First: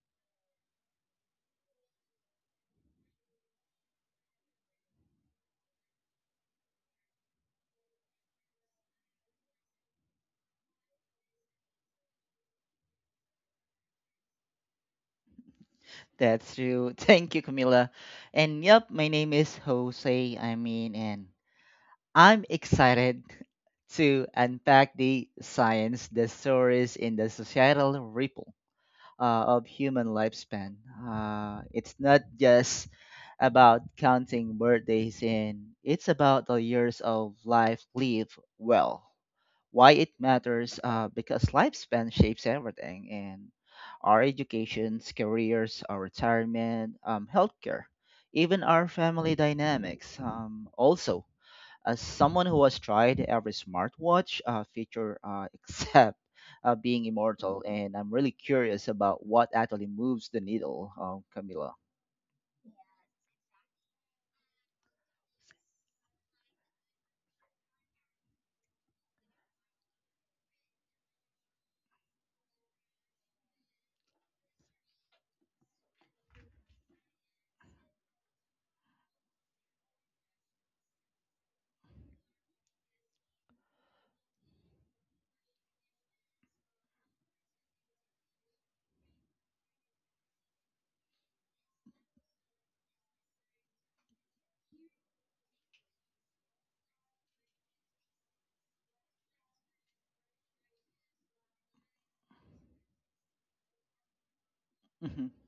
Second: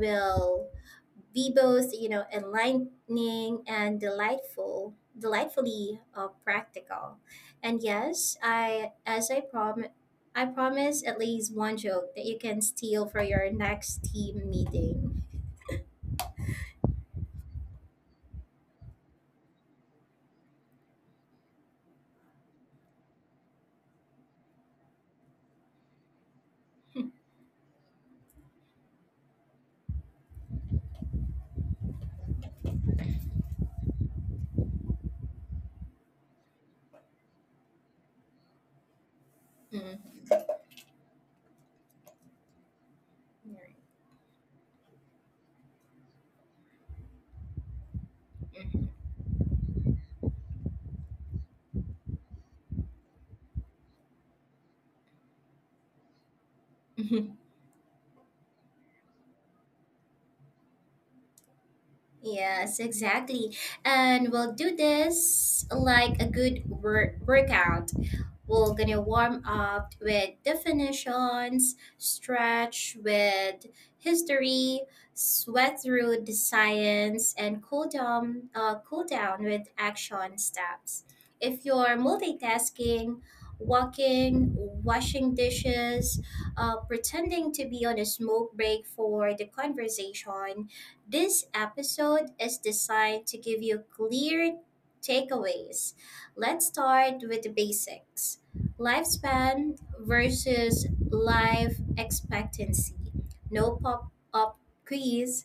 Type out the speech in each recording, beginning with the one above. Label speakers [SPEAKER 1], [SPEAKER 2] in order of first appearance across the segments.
[SPEAKER 1] will be both, enlightening and delightful, delightfully practical. And yes, I promise at least one joke that you can steal for your next team meeting.
[SPEAKER 2] That's true. Thank you, Camila. And yep, my name is Jose. I mean, and I'm excited to unpack the science, the stories, and the societal ripple uh, of human lifespan. It's not just about counting birthdays, and it's about the years of life lived well. Why it
[SPEAKER 1] Mhm.
[SPEAKER 2] matters, because lifespan shapes everything, and our educations, careers, our retirement, healthcare, even our
[SPEAKER 1] Right.
[SPEAKER 2] family dynamics, also as someone who has tried every smartwatch feature except being
[SPEAKER 1] Mhm.
[SPEAKER 2] immortal. And I'm really curious about what actually moves the needle, Camila.
[SPEAKER 1] Yes, exactly. And we'll do this like a good workout. We're gonna warm up with definitions, stretch with history, sweat through the science, and cool down with action steps. If you're multitasking, walking, washing dishes, pretending to be on a smoke break for the conversation, this episode is designed to give you clear takeaways. Let's start with the basics: lifespan versus life expectancy. No pop up
[SPEAKER 2] Mhm.
[SPEAKER 1] quiz,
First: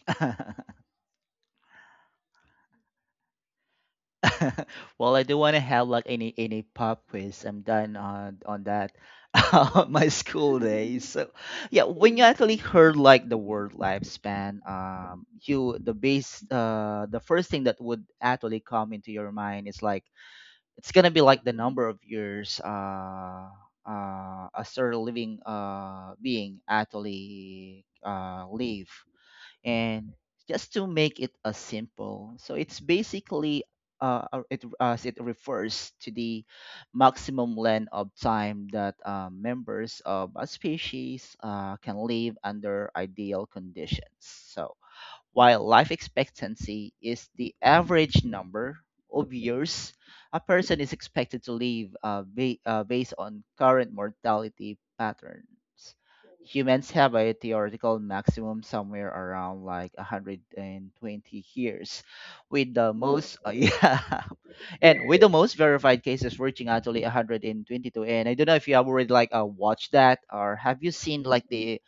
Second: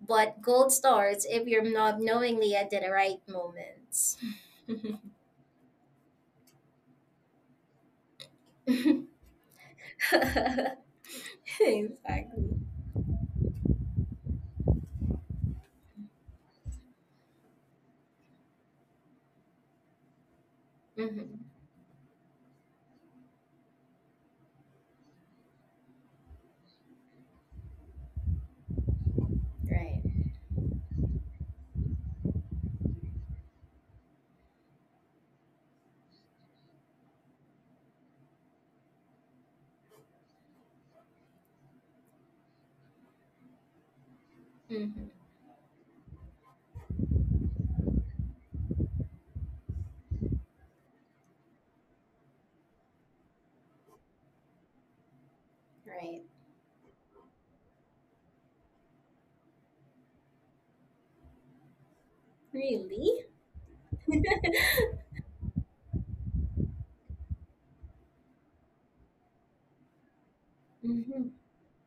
[SPEAKER 1] but gold stars if you're not knowingly at the right moments.
[SPEAKER 2] Well, I do want to have like any pop quiz. I'm done on that on my school days. So yeah, when you actually
[SPEAKER 1] Exactly.
[SPEAKER 2] heard like the word lifespan, you the base the first thing that would actually come into your mind is like it's gonna be like
[SPEAKER 1] Hmm.
[SPEAKER 2] the number of years a certain living being actually live.
[SPEAKER 1] Right.
[SPEAKER 2] And just to make it a simple, so it's basically it as it refers to the maximum length of time that members of a species can live under ideal conditions. So
[SPEAKER 1] Hmm.
[SPEAKER 2] while life expectancy is the average number of years a person is expected to live, based on current mortality patterns,
[SPEAKER 1] Right.
[SPEAKER 2] humans have a theoretical maximum somewhere around like 120 years, with the
[SPEAKER 1] Really?
[SPEAKER 2] most yeah, and with the most verified cases reaching actually 122. And I don't know if you have already like watched that, or have you seen like the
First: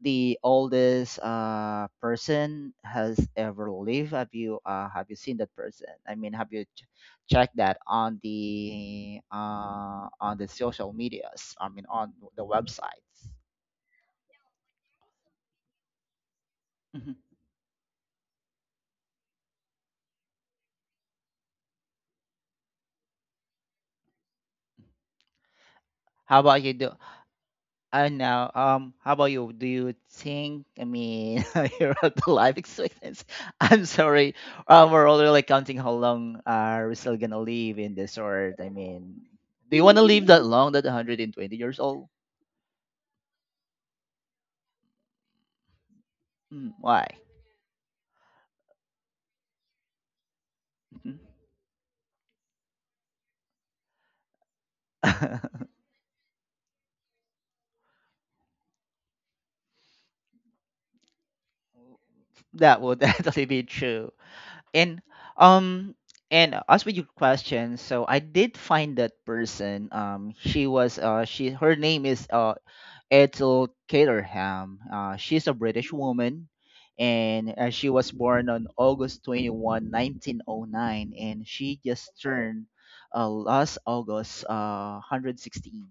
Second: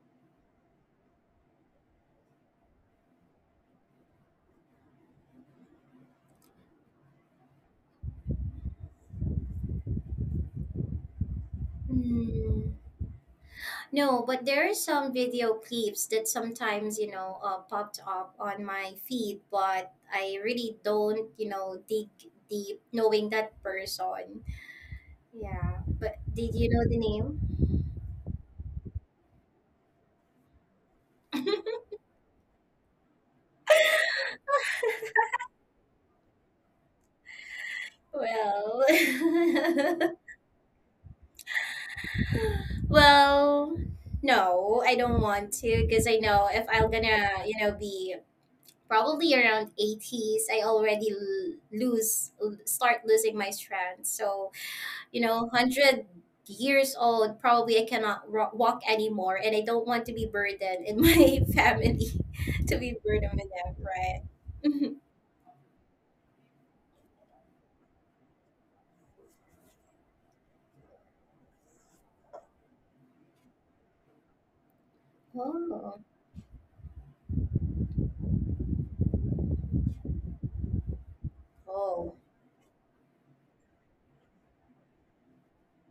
[SPEAKER 2] the oldest person has ever lived? Have you seen that person? I mean, have you checked that on the social medias, I mean on the
[SPEAKER 1] Hmm.
[SPEAKER 2] websites?
[SPEAKER 1] No, but there are some video clips that sometimes, you
[SPEAKER 2] Mhm.
[SPEAKER 1] know, uh, popped up on my feed, but I really don't, dig deep knowing that person. Yeah, but
[SPEAKER 2] how
[SPEAKER 1] did
[SPEAKER 2] about
[SPEAKER 1] you
[SPEAKER 2] you
[SPEAKER 1] know
[SPEAKER 2] do
[SPEAKER 1] the name?
[SPEAKER 2] I know how about you? Do you think, I mean, you're at the life expectancy, I'm sorry, we're already like counting how long are we still gonna live in this earth. I
[SPEAKER 1] Well,
[SPEAKER 2] mean, do you want to live that long, that 120 years old?
[SPEAKER 1] well, no, I don't want to because I know if
[SPEAKER 2] Mm,
[SPEAKER 1] I'm
[SPEAKER 2] why?
[SPEAKER 1] gonna, be probably around 80s, I already
[SPEAKER 2] Mhm.
[SPEAKER 1] start losing my strength. So, 100 years old, probably I cannot walk anymore, and I don't want to be burdened in my family to
[SPEAKER 2] That
[SPEAKER 1] be
[SPEAKER 2] would
[SPEAKER 1] burdened
[SPEAKER 2] definitely
[SPEAKER 1] with
[SPEAKER 2] be
[SPEAKER 1] them,
[SPEAKER 2] true.
[SPEAKER 1] right? Mhm.
[SPEAKER 2] And um as with your question, so I did find that person. She was she her name is Ethel Caterham. Uh, she's a British
[SPEAKER 1] Oh,
[SPEAKER 2] woman, and she was born on August 21, 1909, and she just
[SPEAKER 1] oh,
[SPEAKER 2] turned last August 116.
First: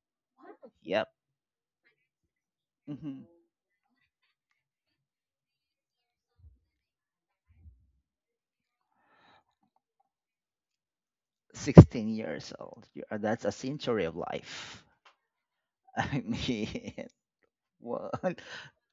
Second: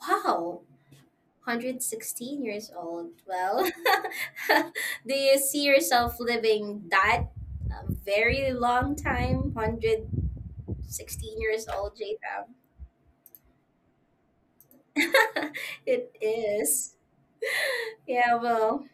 [SPEAKER 1] wow.
[SPEAKER 2] Yep.
[SPEAKER 1] 116 years old,
[SPEAKER 2] Mm-hmm.
[SPEAKER 1] well, do you see yourself living that, a very long time? 116 years old,
[SPEAKER 2] 16
[SPEAKER 1] J Fab.
[SPEAKER 2] years old. You are, that's a century of life.
[SPEAKER 1] It
[SPEAKER 2] I
[SPEAKER 1] is.
[SPEAKER 2] mean,
[SPEAKER 1] Yeah,
[SPEAKER 2] what?
[SPEAKER 1] well,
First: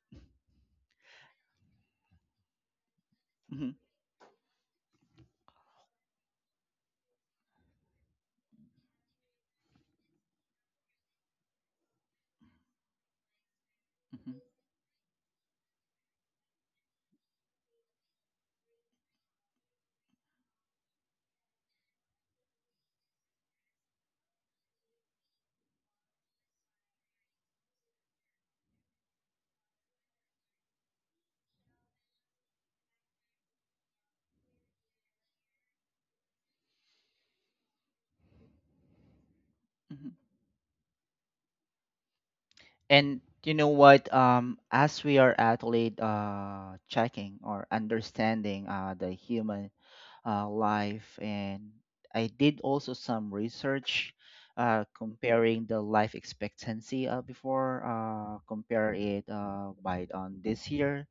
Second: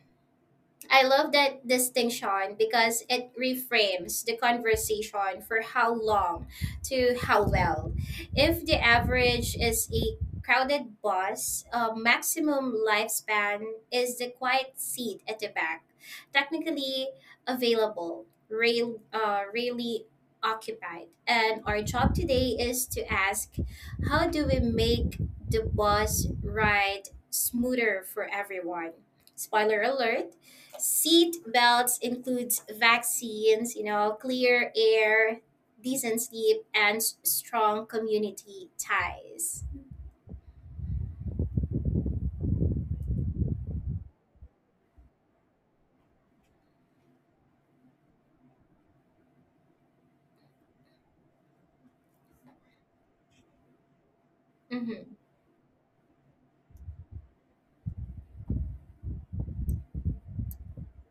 [SPEAKER 1] I love that distinction because it
[SPEAKER 2] Mhm,
[SPEAKER 1] reframes the conversation for how long to how well. If the average is a crowded bus, a maximum lifespan is the
[SPEAKER 2] mhm,
[SPEAKER 1] quiet seat at the back, technically available, really occupied. And our job today is to ask, how do we make the bus ride smoother for everyone? Spoiler alert: seat belts includes vaccines, clear air, decent sleep, and strong community ties.
[SPEAKER 2] mhm. And you know what? As we are athlete checking or understanding the human life, and I did also some research
[SPEAKER 1] Mm-hmm.
[SPEAKER 2] comparing the life expectancy before, compare it by on this year.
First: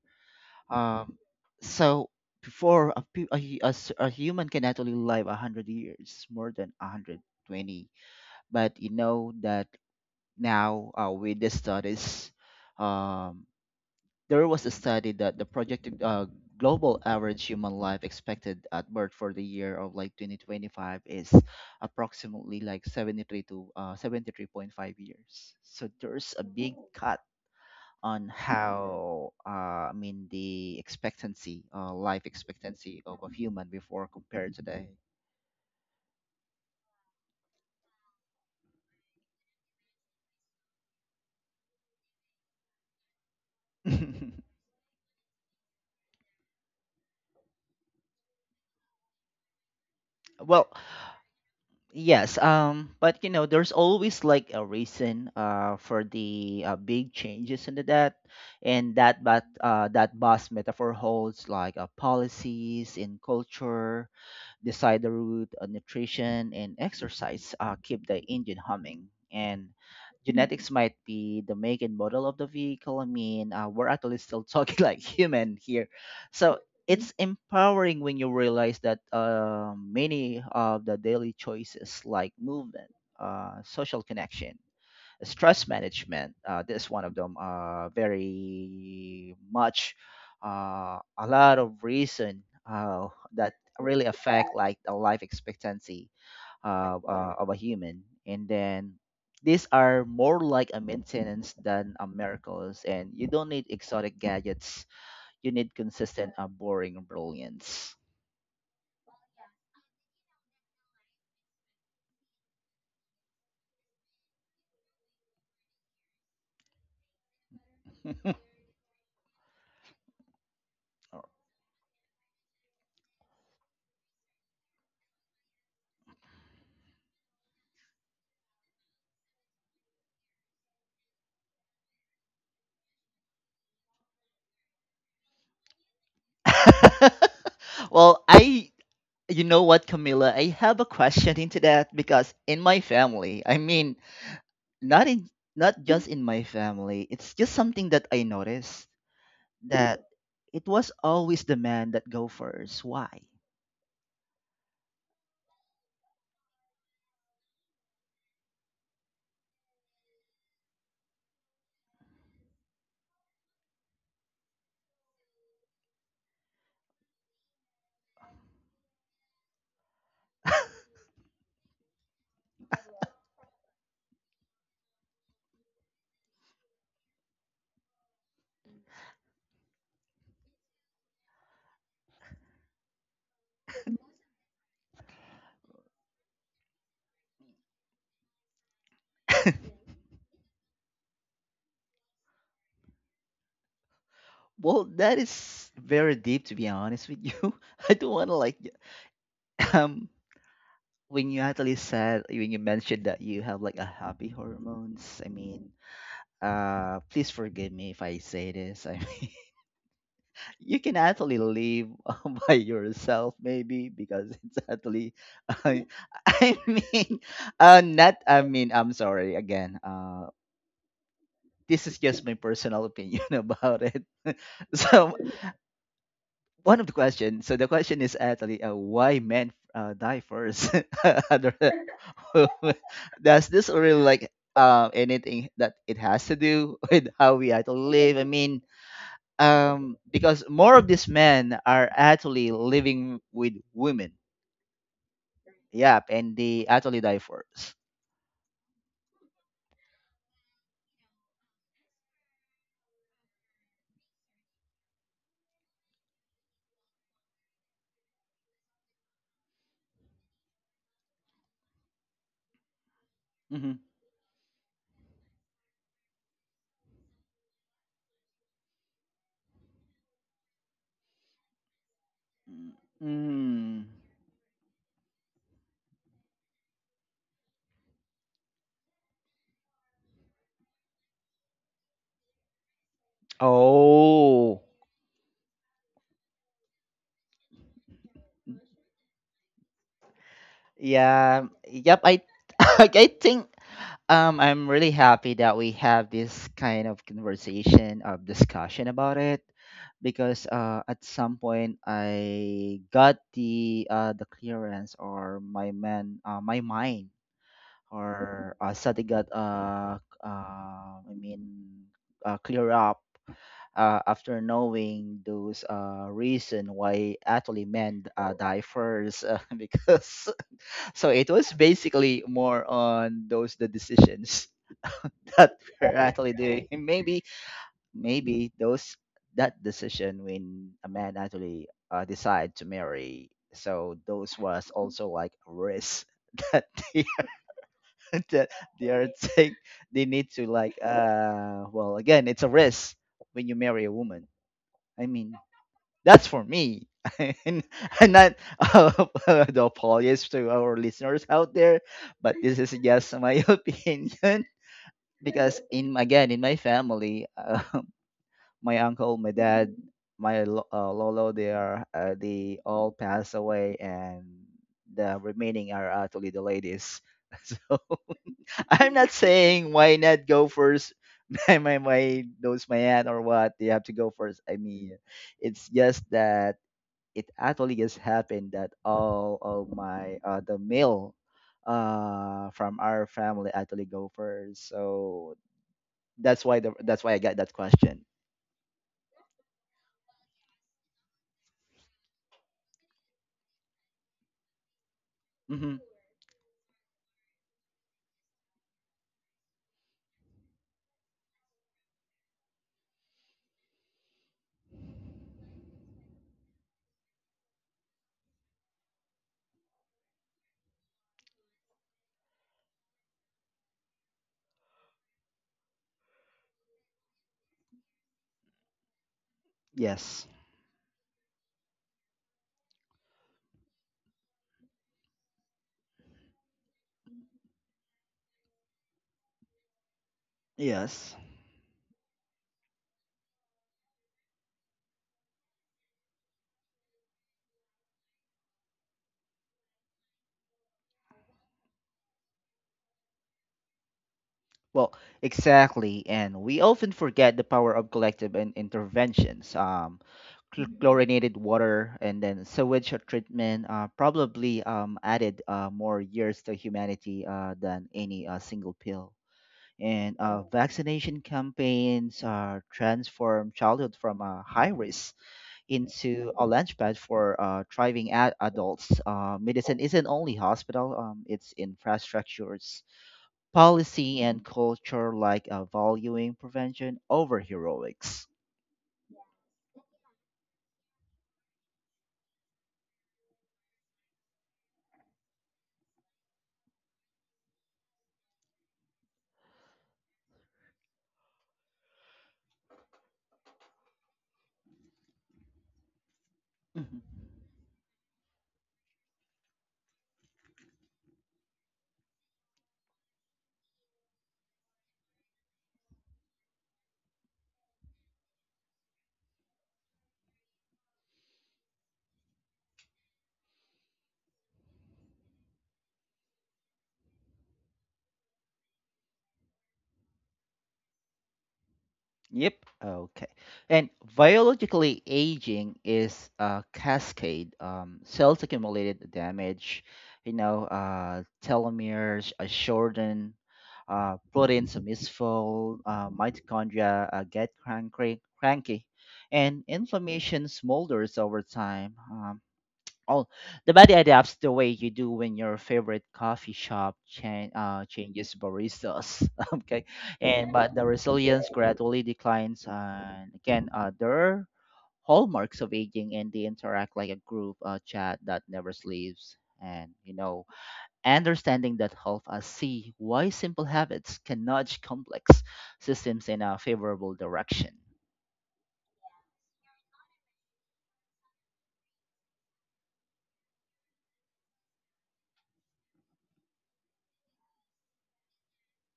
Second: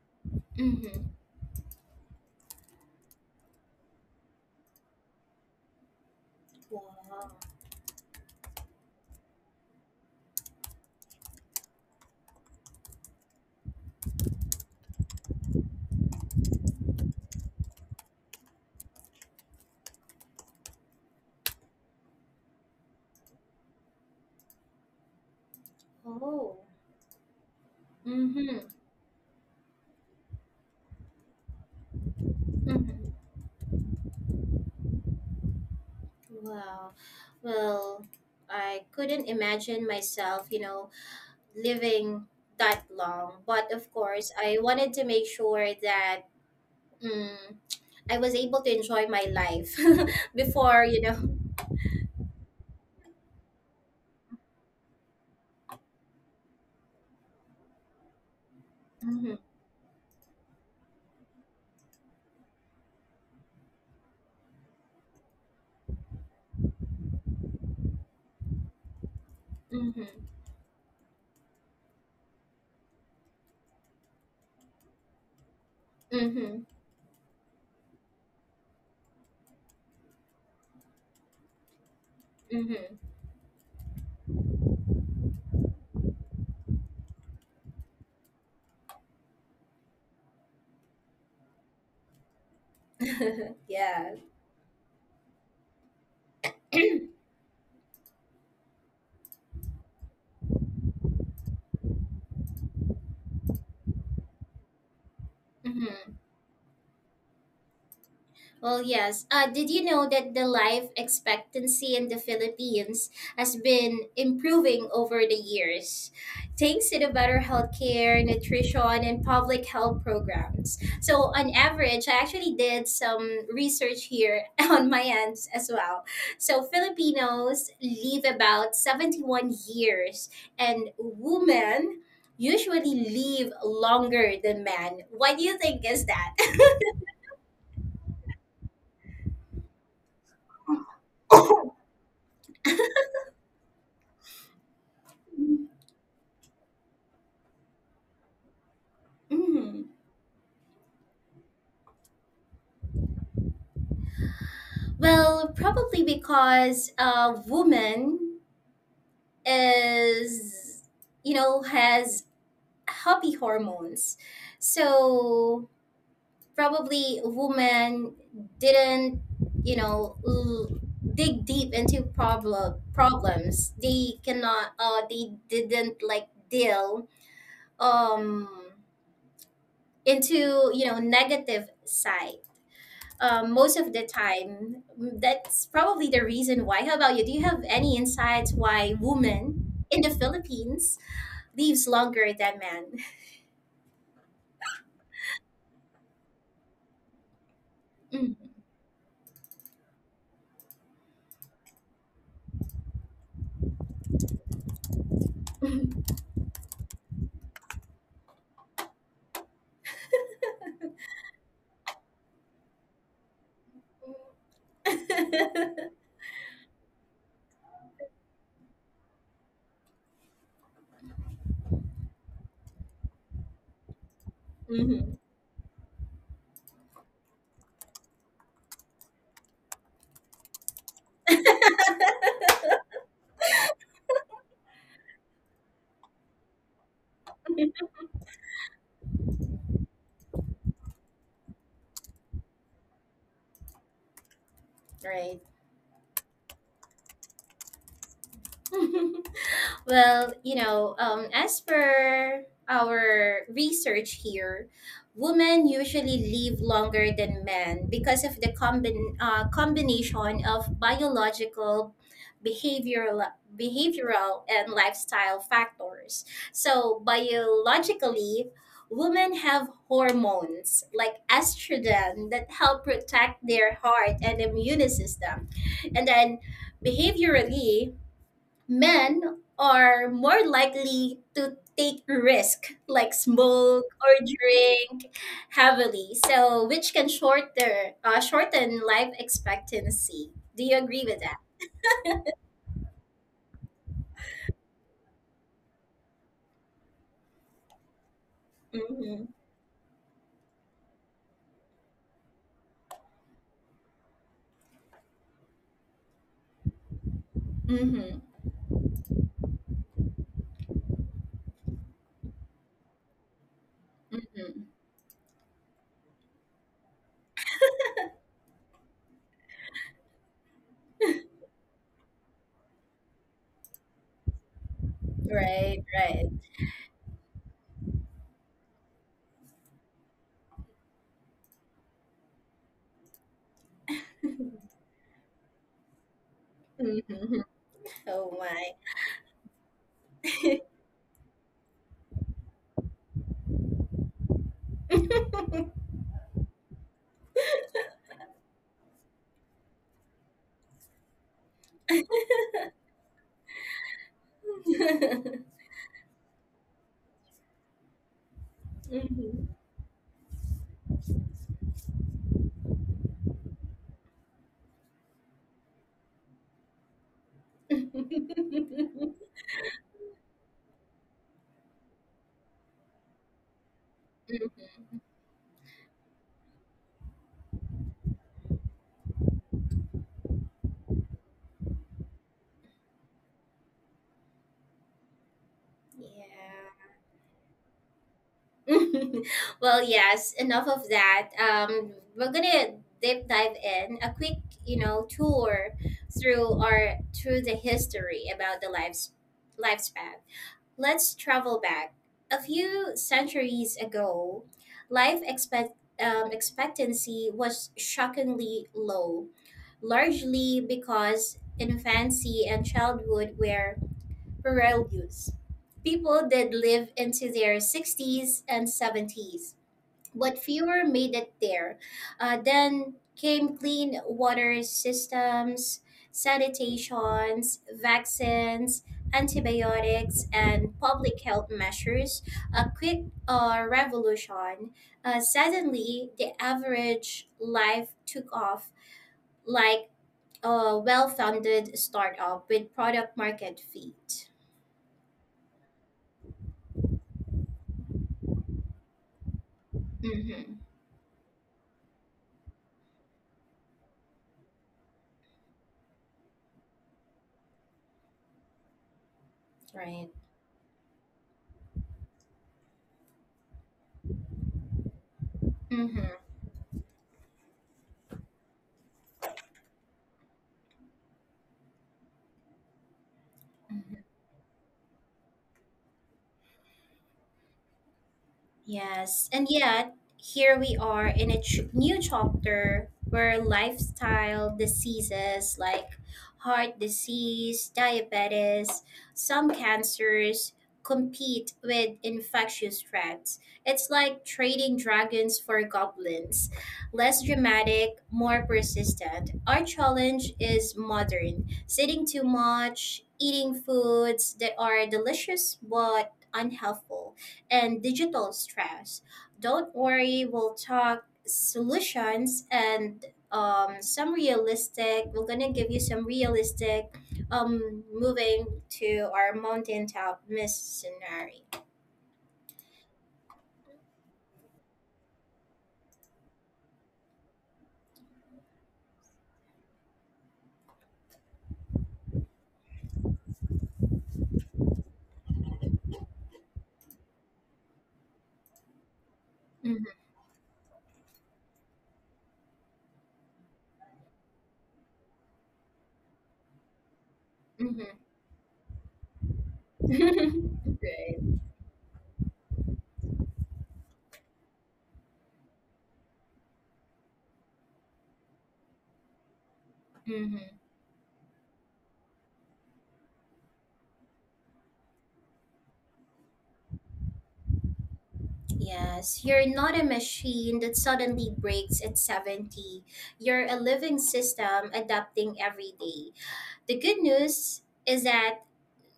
[SPEAKER 1] Mm-hmm.
[SPEAKER 2] Um, so before a, pe- a, hu- a s- a human can actually live 100 years, more than a hundred
[SPEAKER 1] Wow.
[SPEAKER 2] twenty. But you know that now, with the studies, um, there was a study that the projected global average human life expected at birth for the year of like 2025 is approximately like 73 to 73.5 years. So there's a
[SPEAKER 1] Oh.
[SPEAKER 2] big cut on
[SPEAKER 1] Mm-hmm.
[SPEAKER 2] how, I mean the expectancy, life expectancy
[SPEAKER 1] Mm-hmm.
[SPEAKER 2] of a human before compared today.
[SPEAKER 1] Wow. Well, I couldn't imagine myself, living that long. But of course, I wanted to make sure that mm, I was able to enjoy my life
[SPEAKER 2] Well,
[SPEAKER 1] before.
[SPEAKER 2] yes, but you know, there's always like a reason for the big changes in that, debt, and that.
[SPEAKER 1] Mm-hmm.
[SPEAKER 2] But that bus metaphor holds like policies in culture decide the route, nutrition, and exercise keep the engine humming. And
[SPEAKER 1] Mm-hmm.
[SPEAKER 2] genetics might be the make and model of the vehicle. I mean, we're actually still talking like human here. So
[SPEAKER 1] Mm-hmm.
[SPEAKER 2] it's empowering when you realize that, many of the daily choices, like movement, social connection, stress management. This one of them, very much a lot of reason uh, that
[SPEAKER 1] Mm-hmm.
[SPEAKER 2] really
[SPEAKER 1] Yeah.
[SPEAKER 2] affect like the life expectancy
[SPEAKER 1] Mm-hmm.
[SPEAKER 2] of a human. And then these are more like a maintenance than a miracles. And you don't need exotic gadgets. You need consistent, boring brilliance.
[SPEAKER 1] Well, yes. Did you know that the life expectancy in the Philippines has been improving over the years, thanks to the better healthcare, nutrition, and public health programs? So, on average, I actually did some research here on my end as well. So, Filipinos live about 71 years, and women usually live longer than men. What do you think is that?
[SPEAKER 2] Well, I, you know what, Camilla? I have a question into that because in my family, I mean, not in, not just in my family, it's just something that I noticed,
[SPEAKER 1] Mhm.
[SPEAKER 2] that it was always the man that go first. Why?
[SPEAKER 1] Well, probably because a woman is, has happy hormones. So, probably woman didn't, you know, l- dig deep into problems. They cannot. They didn't like deal um into negative side, most of the time. That's probably the reason why. How about you? Do you have any insights why women in the Philippines lives longer than men?
[SPEAKER 2] Well, that is very deep to be honest with you. I don't want to like um when you actually said, when you mentioned that you have like a happy hormones. I mean,
[SPEAKER 1] Mm.
[SPEAKER 2] please forgive me if I say this. I, you can actually live by yourself, maybe because it's actually uh, I mean not I mean I'm sorry again, this is just my personal opinion about it. So
[SPEAKER 1] Mhm.
[SPEAKER 2] one of the questions, so the question is actually, why men die first? Other- does this really like anything that it has to do with how we actually live? I mean, because more of these men are actually living with women,
[SPEAKER 1] Right.
[SPEAKER 2] yep, and they actually divorce.
[SPEAKER 1] Well, as per our research here, women usually live longer than men because of the combination of biological, behavioral,
[SPEAKER 2] Mm-hmm.
[SPEAKER 1] behavioral, and lifestyle factors. So, biologically, women have hormones like estrogen that help protect their
[SPEAKER 2] Mm.
[SPEAKER 1] heart and immune system. And then behaviorally, men are more likely to take risk like smoke or
[SPEAKER 2] Oh.
[SPEAKER 1] drink heavily, so which can shorter shorten life expectancy. Do you agree with that?
[SPEAKER 2] Yeah, yep I I think, I'm really happy that we have this kind of conversation or discussion about
[SPEAKER 1] Mm-hmm.
[SPEAKER 2] it, because at some point I got the, the clearance, or my man, my mind,
[SPEAKER 1] Mm-hmm.
[SPEAKER 2] or, suddenly got, I mean, clear up, after
[SPEAKER 1] Mm-hmm.
[SPEAKER 2] knowing those reason why actually men die first, because so it was basically more on those, the decisions that
[SPEAKER 1] Right,
[SPEAKER 2] were
[SPEAKER 1] right.
[SPEAKER 2] actually doing. And maybe, maybe those, that decision when a man actually, decide to marry, so those was also like a risk that
[SPEAKER 1] Mm-hmm. Oh
[SPEAKER 2] that
[SPEAKER 1] my.
[SPEAKER 2] they are take, they need to like, well, again, it's a risk when you marry a woman. I mean, that's for me. And, not, the apologies to our listeners out there, but this is just my opinion, because in, again, in my family, my uncle, my
[SPEAKER 1] Mhm.
[SPEAKER 2] dad, my lolo, they are, they all passed away, and the remaining are actually the ladies. So I'm not
[SPEAKER 1] Mhm.
[SPEAKER 2] saying why not go first. My, my knows, my aunt, or what, they have to go first. I mean, it's just that it actually just happened that all of my, the male from our family actually go first. So
[SPEAKER 1] Yeah.
[SPEAKER 2] that's why the that's why I got that question.
[SPEAKER 1] Well, yes, enough of that. We're gonna deep dive in a quick, tour
[SPEAKER 2] Hmm.
[SPEAKER 1] through the history about the lives lifespan. Let's travel back a few centuries ago. Life expectancy was shockingly low, largely because infancy and childhood were Purelyus. People did live into their 60s and 70s,
[SPEAKER 2] Yes.
[SPEAKER 1] but fewer made it there. Then came clean water systems, sanitations, vaccines, antibiotics, and
[SPEAKER 2] Yes.
[SPEAKER 1] public health measures. A quick revolution. Suddenly, the average life took off like a well founded startup with product market fit.
[SPEAKER 2] Well, exactly. And we often forget the power of collective interventions.
[SPEAKER 1] Mm-hmm.
[SPEAKER 2] Chlorinated water and then sewage treatment, probably, added, more years to humanity, than any single pill.
[SPEAKER 1] Right.
[SPEAKER 2] And, vaccination campaigns, transform childhood from a high risk
[SPEAKER 1] Mm-hmm.
[SPEAKER 2] into a launchpad for, thriving adults. Medicine isn't only hospital, it's infrastructures, policy, and culture, like, valuing prevention over heroics.
[SPEAKER 1] Yes, and yet here we are in a new chapter where lifestyle diseases like heart disease, diabetes, some cancers compete with infectious threats. It's like trading dragons for goblins.
[SPEAKER 2] Mhm.
[SPEAKER 1] Less dramatic, more persistent. Our challenge is modern, sitting too much, eating foods that are delicious but unhealthful, and digital stress. Don't worry, we'll talk solutions and some realistic. We're gonna give you some realistic, moving to our mountaintop miss scenario.
[SPEAKER 2] Yep. Okay. And biologically, aging is a cascade. Cells accumulated damage, you know, telomeres are shortened, proteins are misfold, mitochondria get cranky, cranky, and
[SPEAKER 1] Mm-hmm,
[SPEAKER 2] inflammation smolders over time. Oh, the body adapts the way you do when your favorite coffee shop
[SPEAKER 1] mm-hmm.
[SPEAKER 2] changes baristas. Okay, and but the
[SPEAKER 1] Right.
[SPEAKER 2] resilience gradually declines. And again, there are hallmarks of aging, and they interact like a group chat that never sleeps. And you
[SPEAKER 1] Mm-hmm.
[SPEAKER 2] know, understanding that help us see why simple habits can nudge complex systems in a favorable direction.
[SPEAKER 1] Yes, you're not a machine that suddenly breaks at 70. You're a living system adapting every day. The good news is that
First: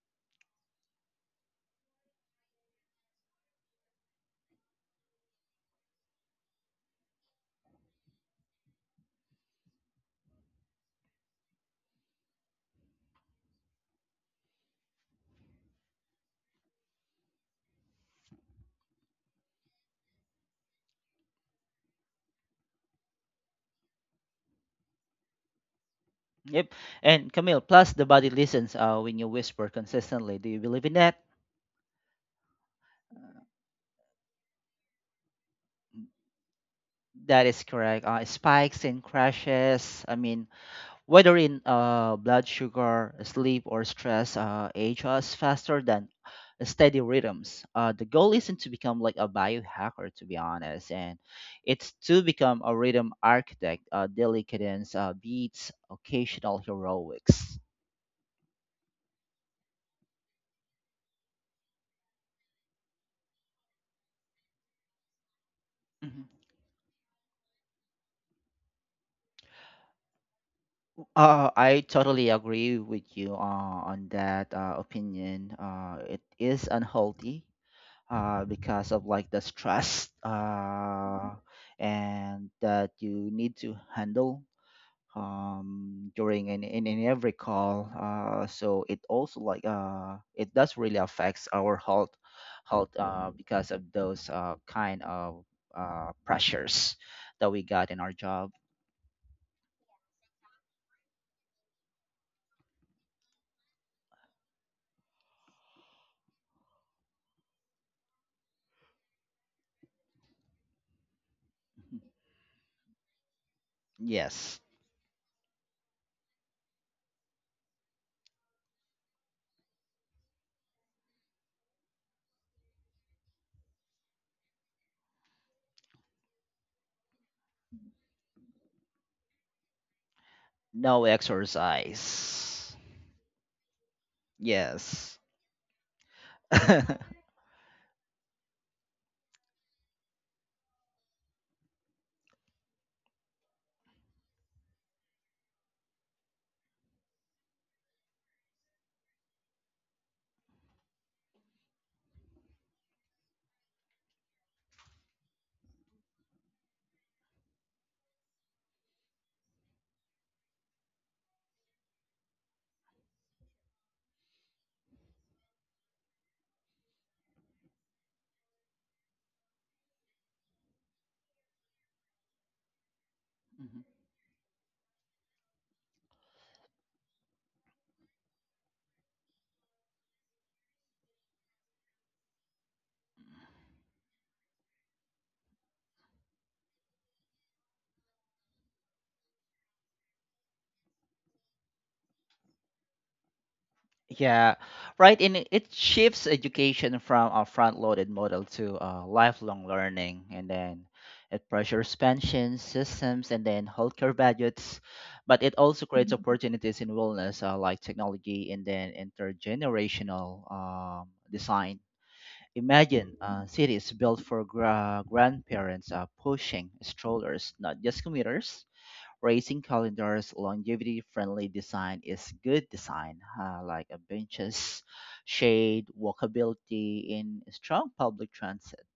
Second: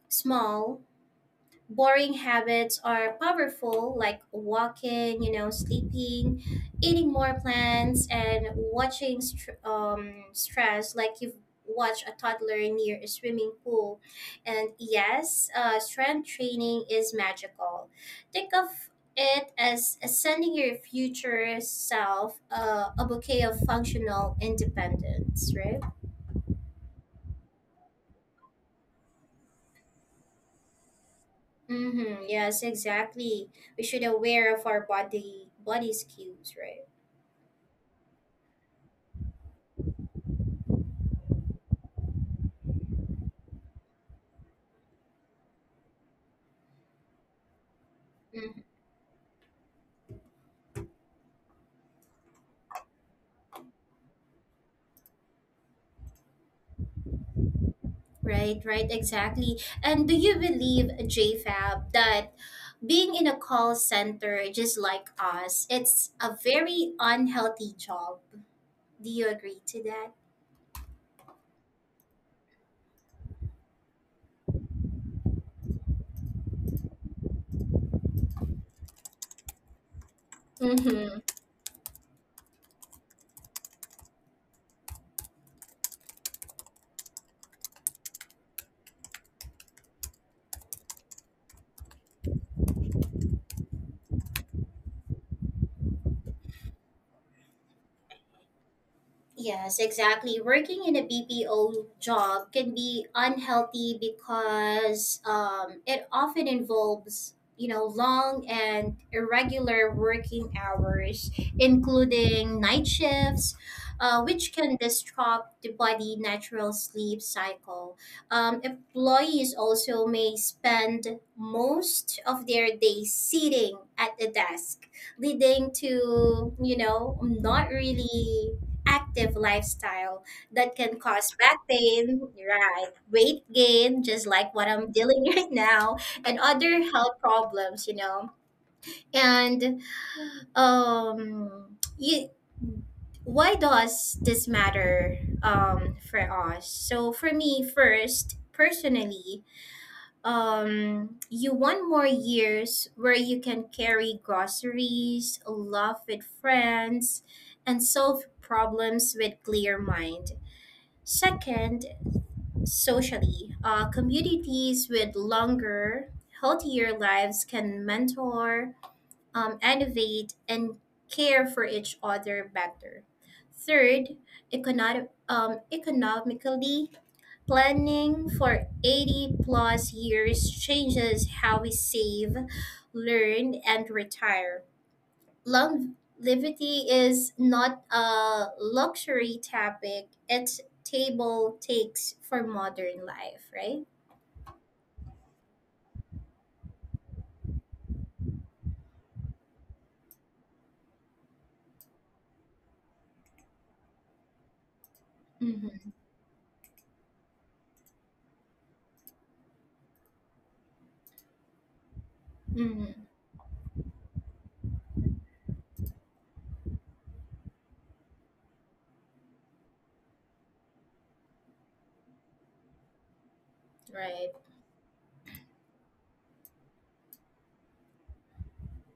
[SPEAKER 1] small, boring habits are powerful, like walking, sleeping, eating more plants, and watching stress like you've watched a toddler near a swimming pool. And yes, strength training is magical. Think of it as sending your future self a bouquet of functional independence, right?
[SPEAKER 2] Yep. And Camille, plus the body listens, when you whisper consistently. Do you believe in that?
[SPEAKER 1] Mm-hmm, yes, exactly. We should aware of our body's cues, right?
[SPEAKER 2] That is correct. Spikes and crashes. I mean, whether in, blood sugar, sleep, or stress, age us faster than steady rhythms. The goal isn't
[SPEAKER 1] Mhm.
[SPEAKER 2] to become like a biohacker, to be honest, and it's to become a rhythm architect, daily cadence, beats, occasional heroics.
[SPEAKER 1] Right, right, exactly. And do you believe, JFab, that being in a call center just like us, it's
[SPEAKER 2] Mhm.
[SPEAKER 1] a very unhealthy job? Do you agree to that?
[SPEAKER 2] I totally agree with you, on that, opinion. It is unhealthy, because of like the stress,
[SPEAKER 1] Mm-hmm.
[SPEAKER 2] and that you need to handle, during in every call. So it also like, it does really affects our health, because of those kind of, pressures that we got in our job.
[SPEAKER 1] Yes, exactly. Working in a BPO job can be unhealthy because it often involves, long and irregular working hours, including night shifts, which
[SPEAKER 2] Yes,
[SPEAKER 1] can disrupt the body natural sleep cycle. Employees also may spend most of their day sitting at the desk, leading to, not really active lifestyle that can
[SPEAKER 2] no
[SPEAKER 1] cause back pain,
[SPEAKER 2] exercise.
[SPEAKER 1] right? Weight gain, just like what I'm
[SPEAKER 2] Yes.
[SPEAKER 1] dealing right now, and other
[SPEAKER 2] Mhm.
[SPEAKER 1] health problems. And um, you, why does this matter for us? So for me, first, personally, you want more years where you can carry groceries, laugh with friends, and solve problems with clear mind. Second, socially, communities with longer, healthier lives can mentor, innovate, and care for each other better. Third, economically, planning for 80 plus years changes how we save, learn, and retire. Longevity is not a luxury topic, it's table takes for modern life, right?
[SPEAKER 2] Yeah, right. And it shifts education from a front-loaded model to, lifelong learning, and then it pressures pensions systems and then healthcare budgets, but it also
[SPEAKER 1] Mm-hmm.
[SPEAKER 2] creates, mhm, opportunities in wellness, like technology and then intergenerational, design.
[SPEAKER 1] Mm-hmm.
[SPEAKER 2] Imagine, cities built for grandparents, pushing strollers, not just commuters. Racing calendars, longevity-friendly design is good design, like a
[SPEAKER 1] Right,
[SPEAKER 2] benches, shade, walkability, in strong public transit.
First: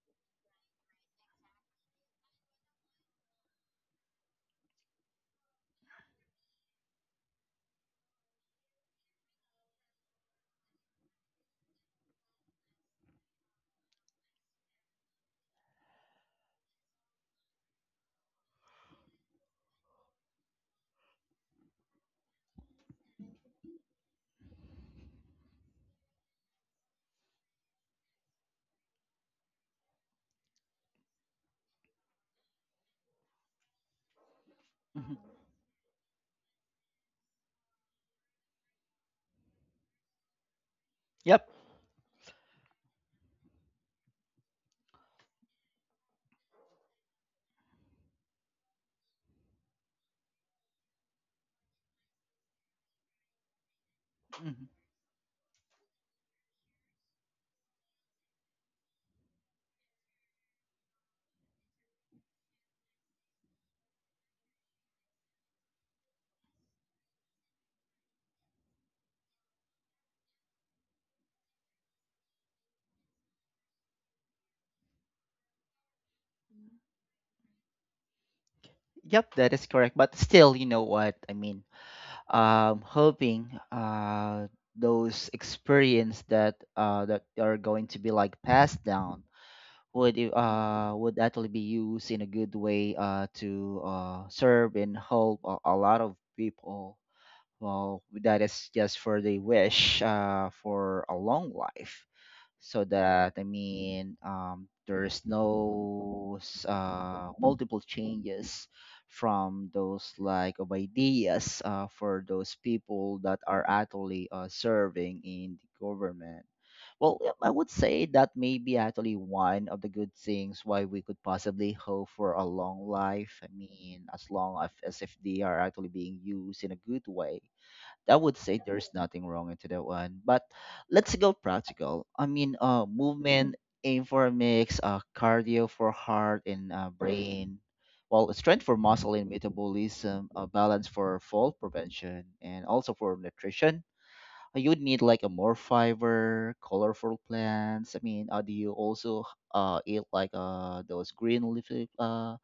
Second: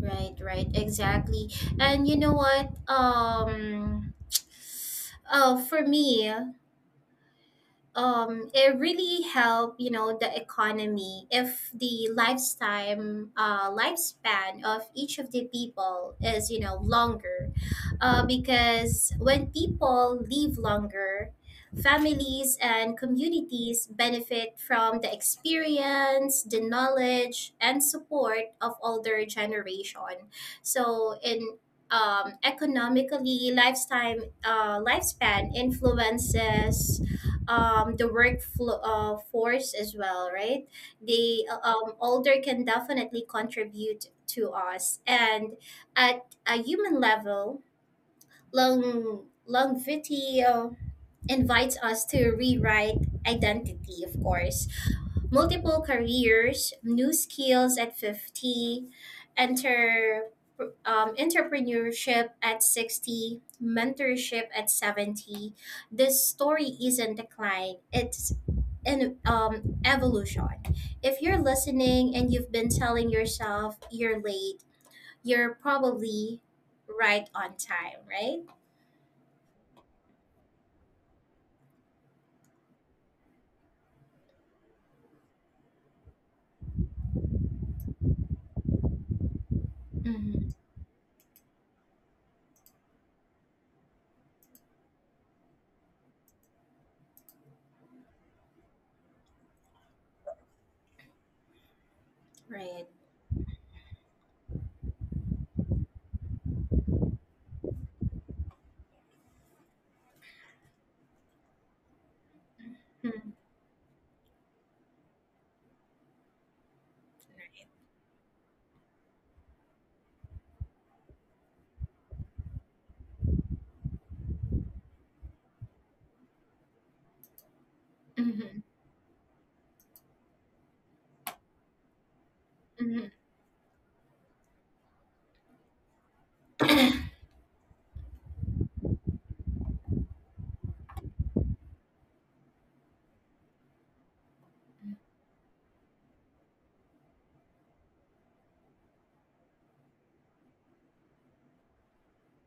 [SPEAKER 1] right, right, exactly. And you know what, for me, it really help the economy if the lifetime lifespan of each of the people is longer, because when people live longer, families and communities benefit from the experience, the knowledge, and support of older generation. So, in economically, lifetime
[SPEAKER 2] Mhm.
[SPEAKER 1] lifespan influences the workflow force as well, right? The
[SPEAKER 2] Yep.
[SPEAKER 1] older can definitely contribute to us, and at a human level, longevity invites us to rewrite identity, of course.
[SPEAKER 2] Mhm.
[SPEAKER 1] Multiple careers, new skills at 50, enter entrepreneurship at 60, mentorship at 70. This story isn't decline, it's an evolution. If you're listening and you've been telling yourself you're late, you're probably right on time, right?
[SPEAKER 2] Yep, that is correct. But still, you know what I mean. Hoping those experience that are going to be like passed down would i-
[SPEAKER 1] Mm-hmm.
[SPEAKER 2] uh would actually be used in a good way to serve and help a lot of people. Well, that is just for the wish for a long life, so
[SPEAKER 1] Right.
[SPEAKER 2] that I mean there's no multiple changes from those like of ideas for those people
[SPEAKER 1] Hmm.
[SPEAKER 2] that are actually serving in the government. Well, yeah, I
[SPEAKER 1] Right.
[SPEAKER 2] would say that may be actually one of the good things why we could possibly hope for a long life. I mean, as long as if they are actually being used in a good way, I would
[SPEAKER 1] Mm-hmm.
[SPEAKER 2] say there's nothing wrong into that one. But let's go practical. I mean,
[SPEAKER 1] Mm-hmm.
[SPEAKER 2] movement, aim for a mix, cardio for heart and brain. Well, strength for muscle and metabolism, balance for fall prevention, and also for nutrition. You'd need like a more fiber, colorful plants. I mean, do you also eat like those green leafy uh,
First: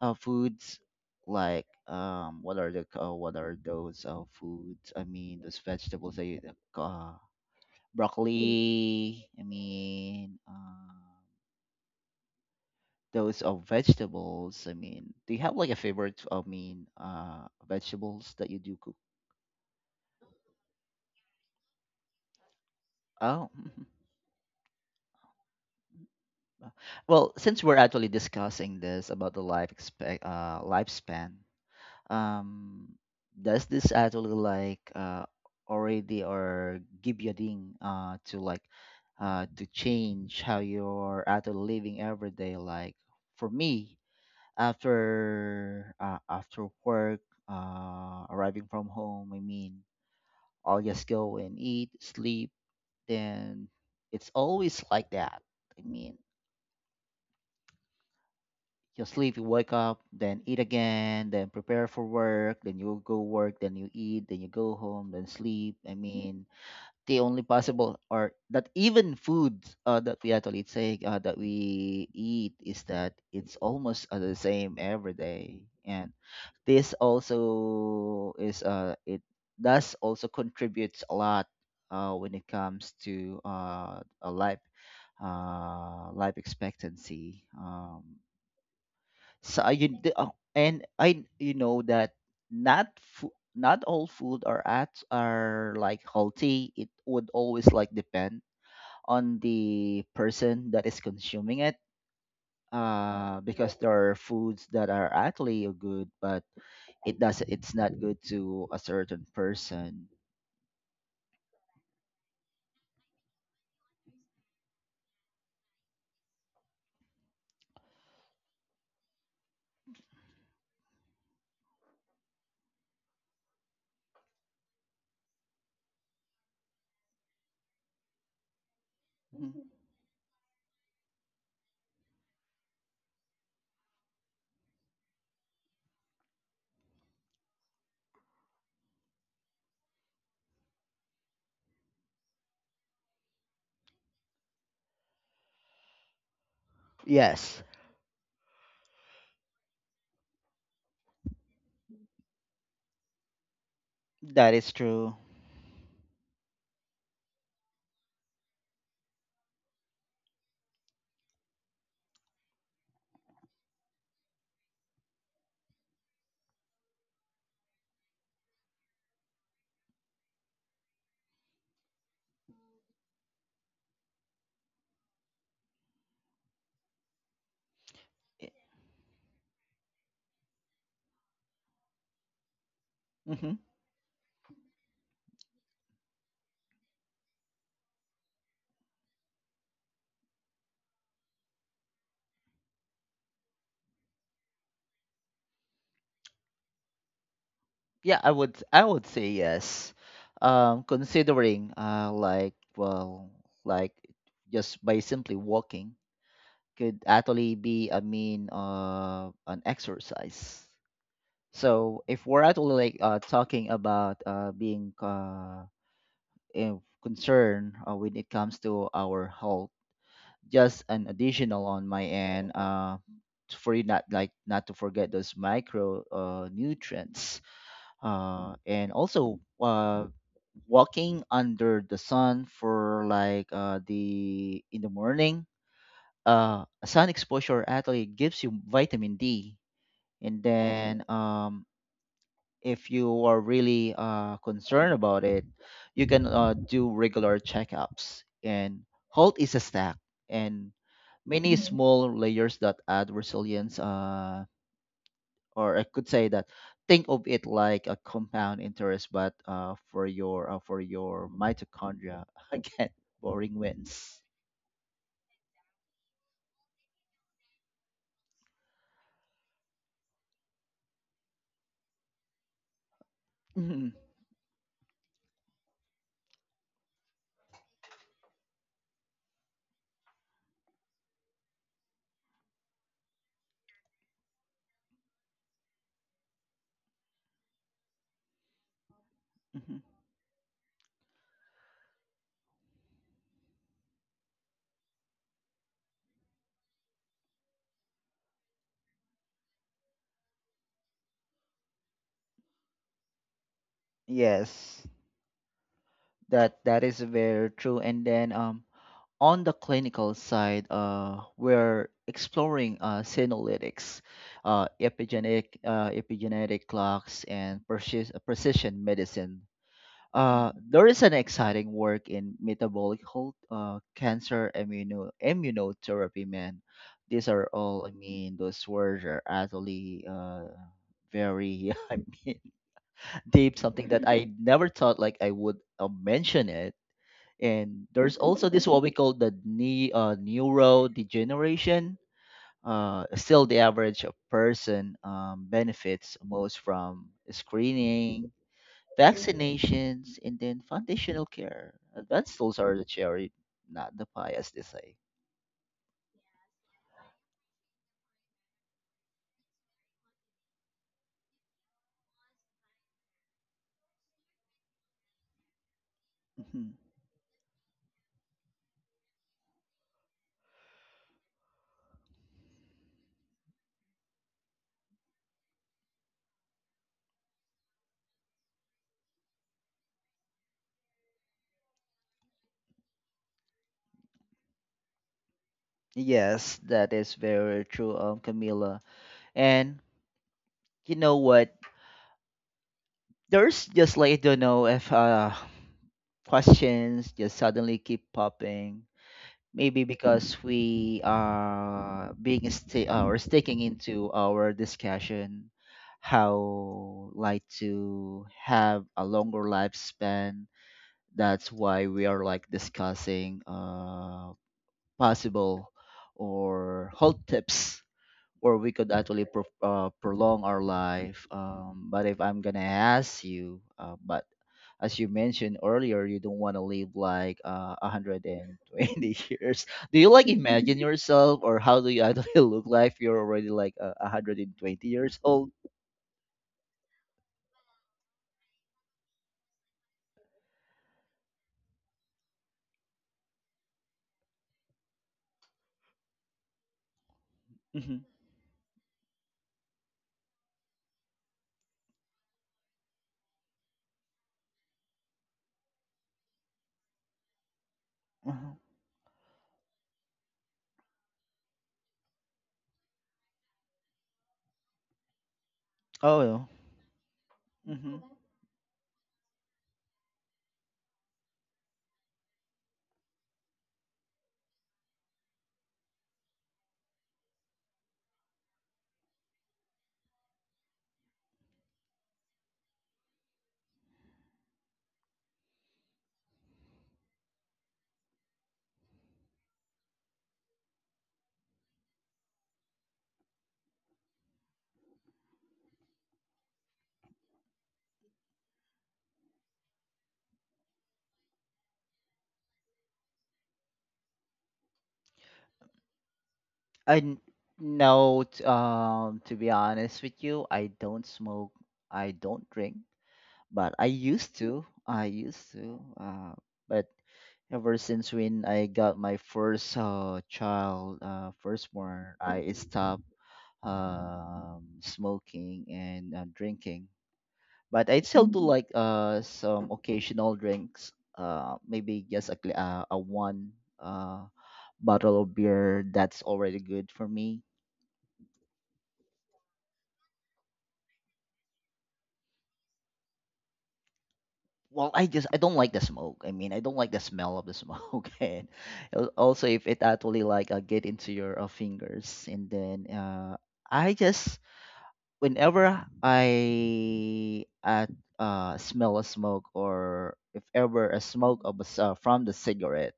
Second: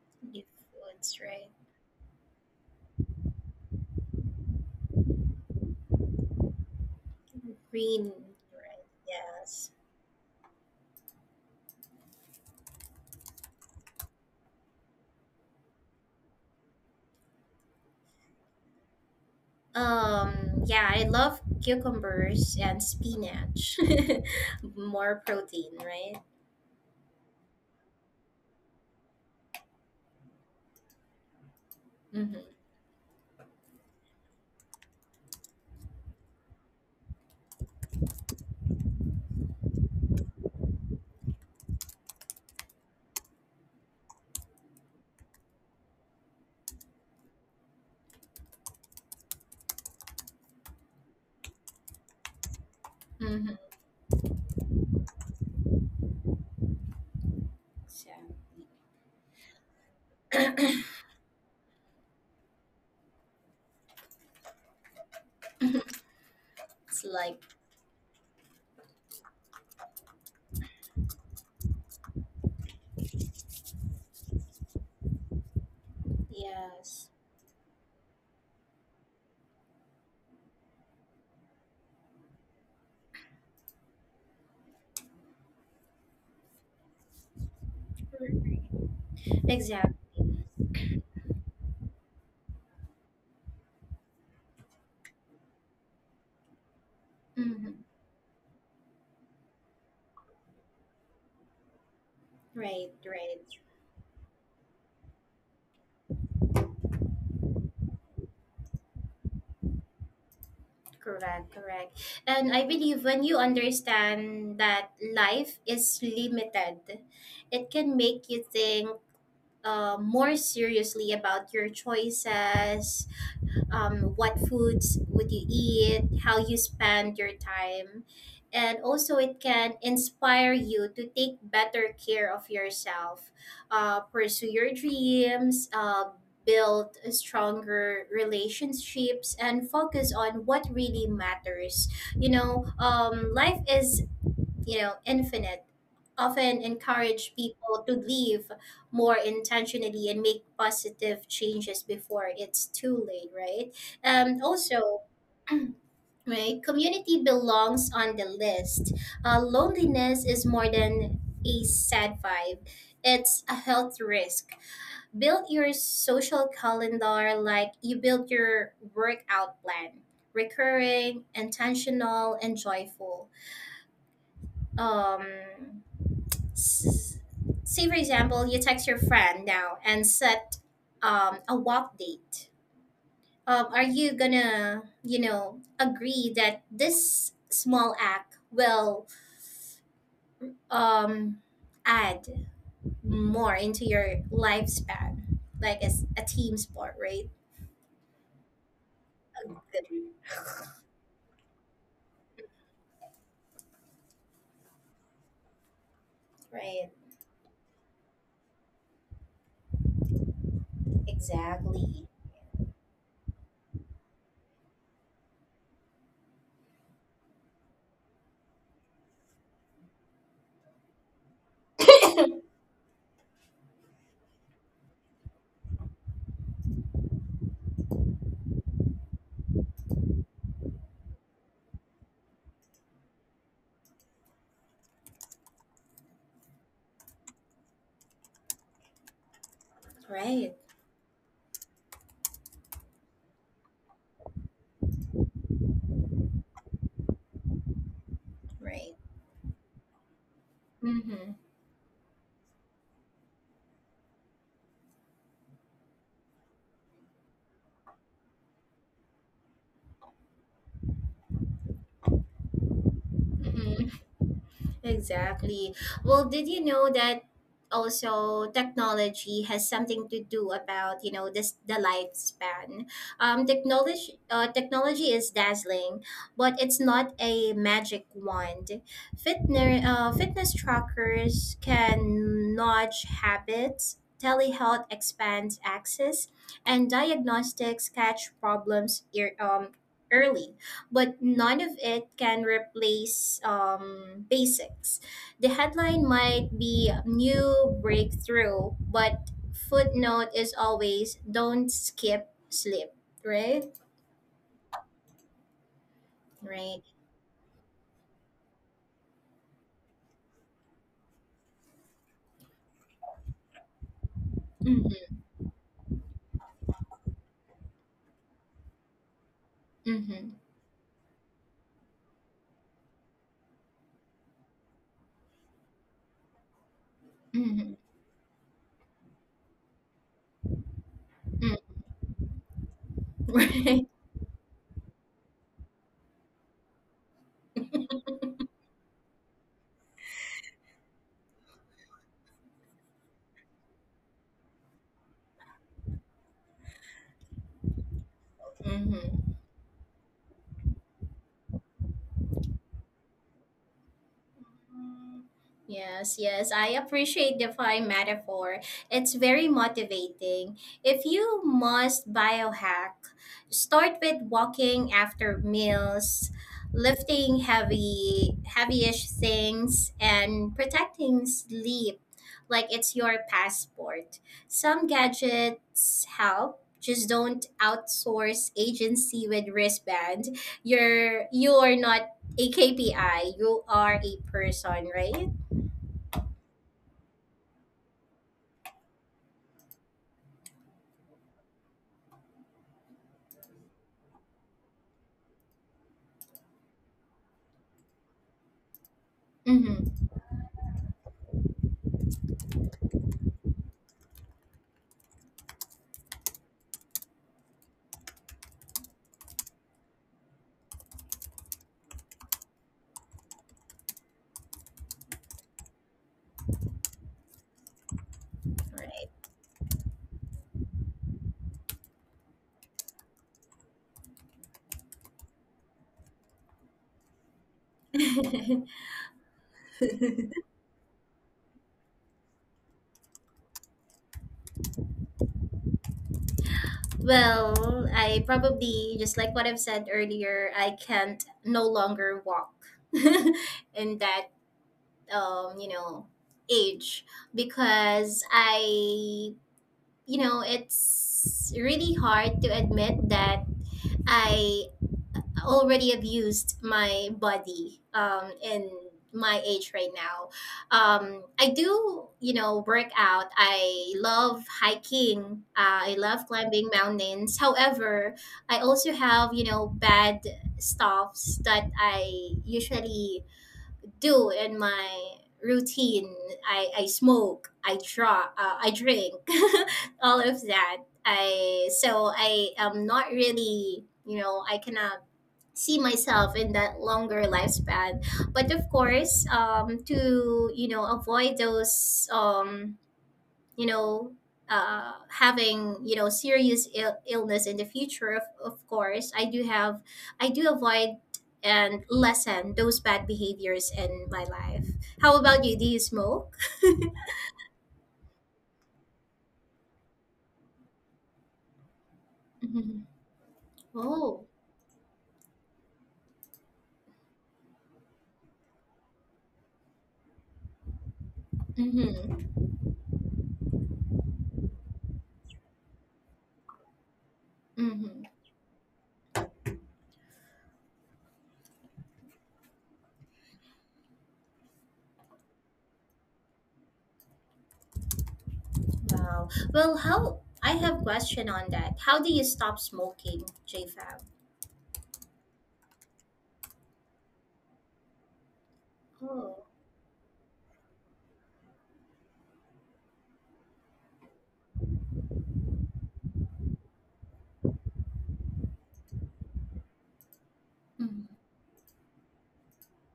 [SPEAKER 2] uh, foods
[SPEAKER 1] Seafoods, right?
[SPEAKER 2] like what are the what are those foods? I mean, those vegetables that you uh,
[SPEAKER 1] Green, right?
[SPEAKER 2] broccoli? I
[SPEAKER 1] Yes.
[SPEAKER 2] mean those vegetables, I mean, do you have like a favorite, I mean vegetables that you do cook?
[SPEAKER 1] Yeah, I love cucumbers and
[SPEAKER 2] Oh.
[SPEAKER 1] spinach. More protein, right?
[SPEAKER 2] Well, since we're actually discussing this about the lifespan,
[SPEAKER 1] Mm-hmm.
[SPEAKER 2] um does this actually like already or give you a ding to like to change how you're actually living every day? Like for me, after work, arriving from home, I mean, I'll just go and eat, sleep,
[SPEAKER 1] Mm-hmm.
[SPEAKER 2] then it's always like that. I mean,
[SPEAKER 1] So
[SPEAKER 2] you sleep, you wake up, then eat again, then prepare for work, then you go work, then you eat, then you go home, then sleep. I mean,
[SPEAKER 1] it's
[SPEAKER 2] the only
[SPEAKER 1] like
[SPEAKER 2] possible or that even food that we eat is that it's almost the same every day, and this
[SPEAKER 1] yes.
[SPEAKER 2] also is it does also contributes a lot when it comes to a life expectancy. So
[SPEAKER 1] Exactly.
[SPEAKER 2] I you know that not all food are at are like healthy. It would always
[SPEAKER 1] Mm-hmm.
[SPEAKER 2] like depend on the person that is consuming it.
[SPEAKER 1] Right, right.
[SPEAKER 2] Because there are foods that are actually good, but it's not good to a certain person.
[SPEAKER 1] Correct, correct. And I believe when you understand that life is limited, it can make you think more seriously about your choices, what foods would you eat, how you spend your time, and also it
[SPEAKER 2] Mhm.
[SPEAKER 1] can inspire you to take better care of yourself, pursue your dreams, build stronger relationships, and focus on what really matters. You know, life is infinite, often encourage
[SPEAKER 2] Yes,
[SPEAKER 1] people to live more intentionally and make positive changes before it's too late, right? Um,
[SPEAKER 2] that is
[SPEAKER 1] also,
[SPEAKER 2] true.
[SPEAKER 1] right, community belongs on the list. Loneliness is more than a sad vibe. It's a health risk. Build your social calendar like you build your workout plan. Recurring, intentional, and joyful. Um, S- say for example you text your friend now and set a walk date,
[SPEAKER 2] Mhm.
[SPEAKER 1] are you gonna agree that this small act will um, add more into your lifespan like as a team sport, right?
[SPEAKER 2] Yeah, I would say yes. Considering like well like just by simply walking
[SPEAKER 1] Right,
[SPEAKER 2] could actually be, I mean, an exercise.
[SPEAKER 1] exactly.
[SPEAKER 2] So if we're actually like talking about being concerned when it comes to our health, just an additional on my end for you not like not to forget those micro nutrients and also walking under the sun for like the in the morning sun exposure actually gives you vitamin D. And
[SPEAKER 1] Right,
[SPEAKER 2] then if you are really concerned about it, you can do regular checkups, and
[SPEAKER 1] right.
[SPEAKER 2] halt is a stack and
[SPEAKER 1] Mm-hmm.
[SPEAKER 2] many small layers that add resilience, or I could say that, think of it like a compound interest, but for your mitochondria. Again, boring
[SPEAKER 1] Mm-hmm.
[SPEAKER 2] wins.
[SPEAKER 1] Exactly. Well, did you know that also technology has something to do about this the lifespan. um
[SPEAKER 2] Mhm,
[SPEAKER 1] technology uh, technology is dazzling, but it's not a magic wand. Fitness trackers can nudge habits, telehealth expands access, and diagnostics catch problems ear um,
[SPEAKER 2] mhm.
[SPEAKER 1] early But none of it can replace basics. The headline might be new breakthrough, but footnote is always don't skip slip, right?
[SPEAKER 2] Yes, that
[SPEAKER 1] Right.
[SPEAKER 2] that is very true. And then on the clinical side, we're exploring senolytics,
[SPEAKER 1] Mm-hmm.
[SPEAKER 2] epigenetic clocks, and precision medicine.
[SPEAKER 1] Mm-hmm.
[SPEAKER 2] There is an exciting work in metabolic, cancer immunotherapy, man. These are
[SPEAKER 1] Mm-hmm.
[SPEAKER 2] all, I mean, those words are actually very, I mean, deep,
[SPEAKER 1] Right.
[SPEAKER 2] something that I never thought like I would mention it. And there's also this what we call the neurodegeneration. Still, the average person benefits most from screening,
[SPEAKER 1] Mm-hmm.
[SPEAKER 2] vaccinations, and then foundational care. Advanced tools are the cherry, not the pie, as they say.
[SPEAKER 1] Mhm. Yes, yes, I appreciate the pie metaphor. It's very motivating. If you must biohack, start with walking after meals,
[SPEAKER 2] Mhm.
[SPEAKER 1] lifting heavy, heavyish things, and protecting sleep like it's your passport. Some gadgets help. Just don't outsource agency with wristband. You're not AKPI, you are a person, right?
[SPEAKER 2] Yes, that is very true, Camila. And you know what? There's just like I don't know if questions just suddenly keep popping. Maybe
[SPEAKER 1] Mm-hmm.
[SPEAKER 2] because we are being sti- or sticking into our discussion how like to have a longer lifespan, that's why we are like discussing possible or health tips or we could actually prolong our life. But if I'm gonna ask you but as you mentioned earlier, you don't want to live like
[SPEAKER 1] Right.
[SPEAKER 2] 120 years. Do you like imagine yourself or how do you actually look like if you're already like 120 years old?
[SPEAKER 1] Well, I probably just like what I've said earlier, I can't no longer walk in that you know, age
[SPEAKER 2] Mhm.
[SPEAKER 1] because I you know, it's really hard to admit that I already abused my body
[SPEAKER 2] Mhm.
[SPEAKER 1] in my age right now. I do, you know, work out. I love hiking, I love
[SPEAKER 2] Oh
[SPEAKER 1] climbing mountains. However,
[SPEAKER 2] no.
[SPEAKER 1] I also have, you know, bad stuffs that I usually do in my routine. I smoke, I draw, I drink, all of that. I so I am not really, you know, I cannot see myself in that longer lifespan. But of course, to, you know, avoid those, you know having, you know, serious illness in the future, of course I do have, I do avoid and lessen those bad behaviors in my life. How about you? Do you smoke?
[SPEAKER 2] I n- no, to be honest with you, I don't smoke, I don't drink,
[SPEAKER 1] Mhm.
[SPEAKER 2] but
[SPEAKER 1] Oh.
[SPEAKER 2] I used to, but ever since when I got my first child, firstborn,
[SPEAKER 1] Mm-hmm.
[SPEAKER 2] I stopped smoking and drinking. But I
[SPEAKER 1] Mm-hmm.
[SPEAKER 2] still do Mm. like some occasional drinks, maybe just a a one uh bottle of beer, that's already good for me.
[SPEAKER 1] Wow. Well, how, I have question on that. How do you stop smoking, J Fab?
[SPEAKER 2] Well, I just I don't like the smoke. I mean, I don't like the smell of the smoke, and
[SPEAKER 1] Oh.
[SPEAKER 2] also if it actually like get into your fingers, and then I just whenever I smell a smoke or if ever a
[SPEAKER 1] Mm,
[SPEAKER 2] smoke of a from the cigarette,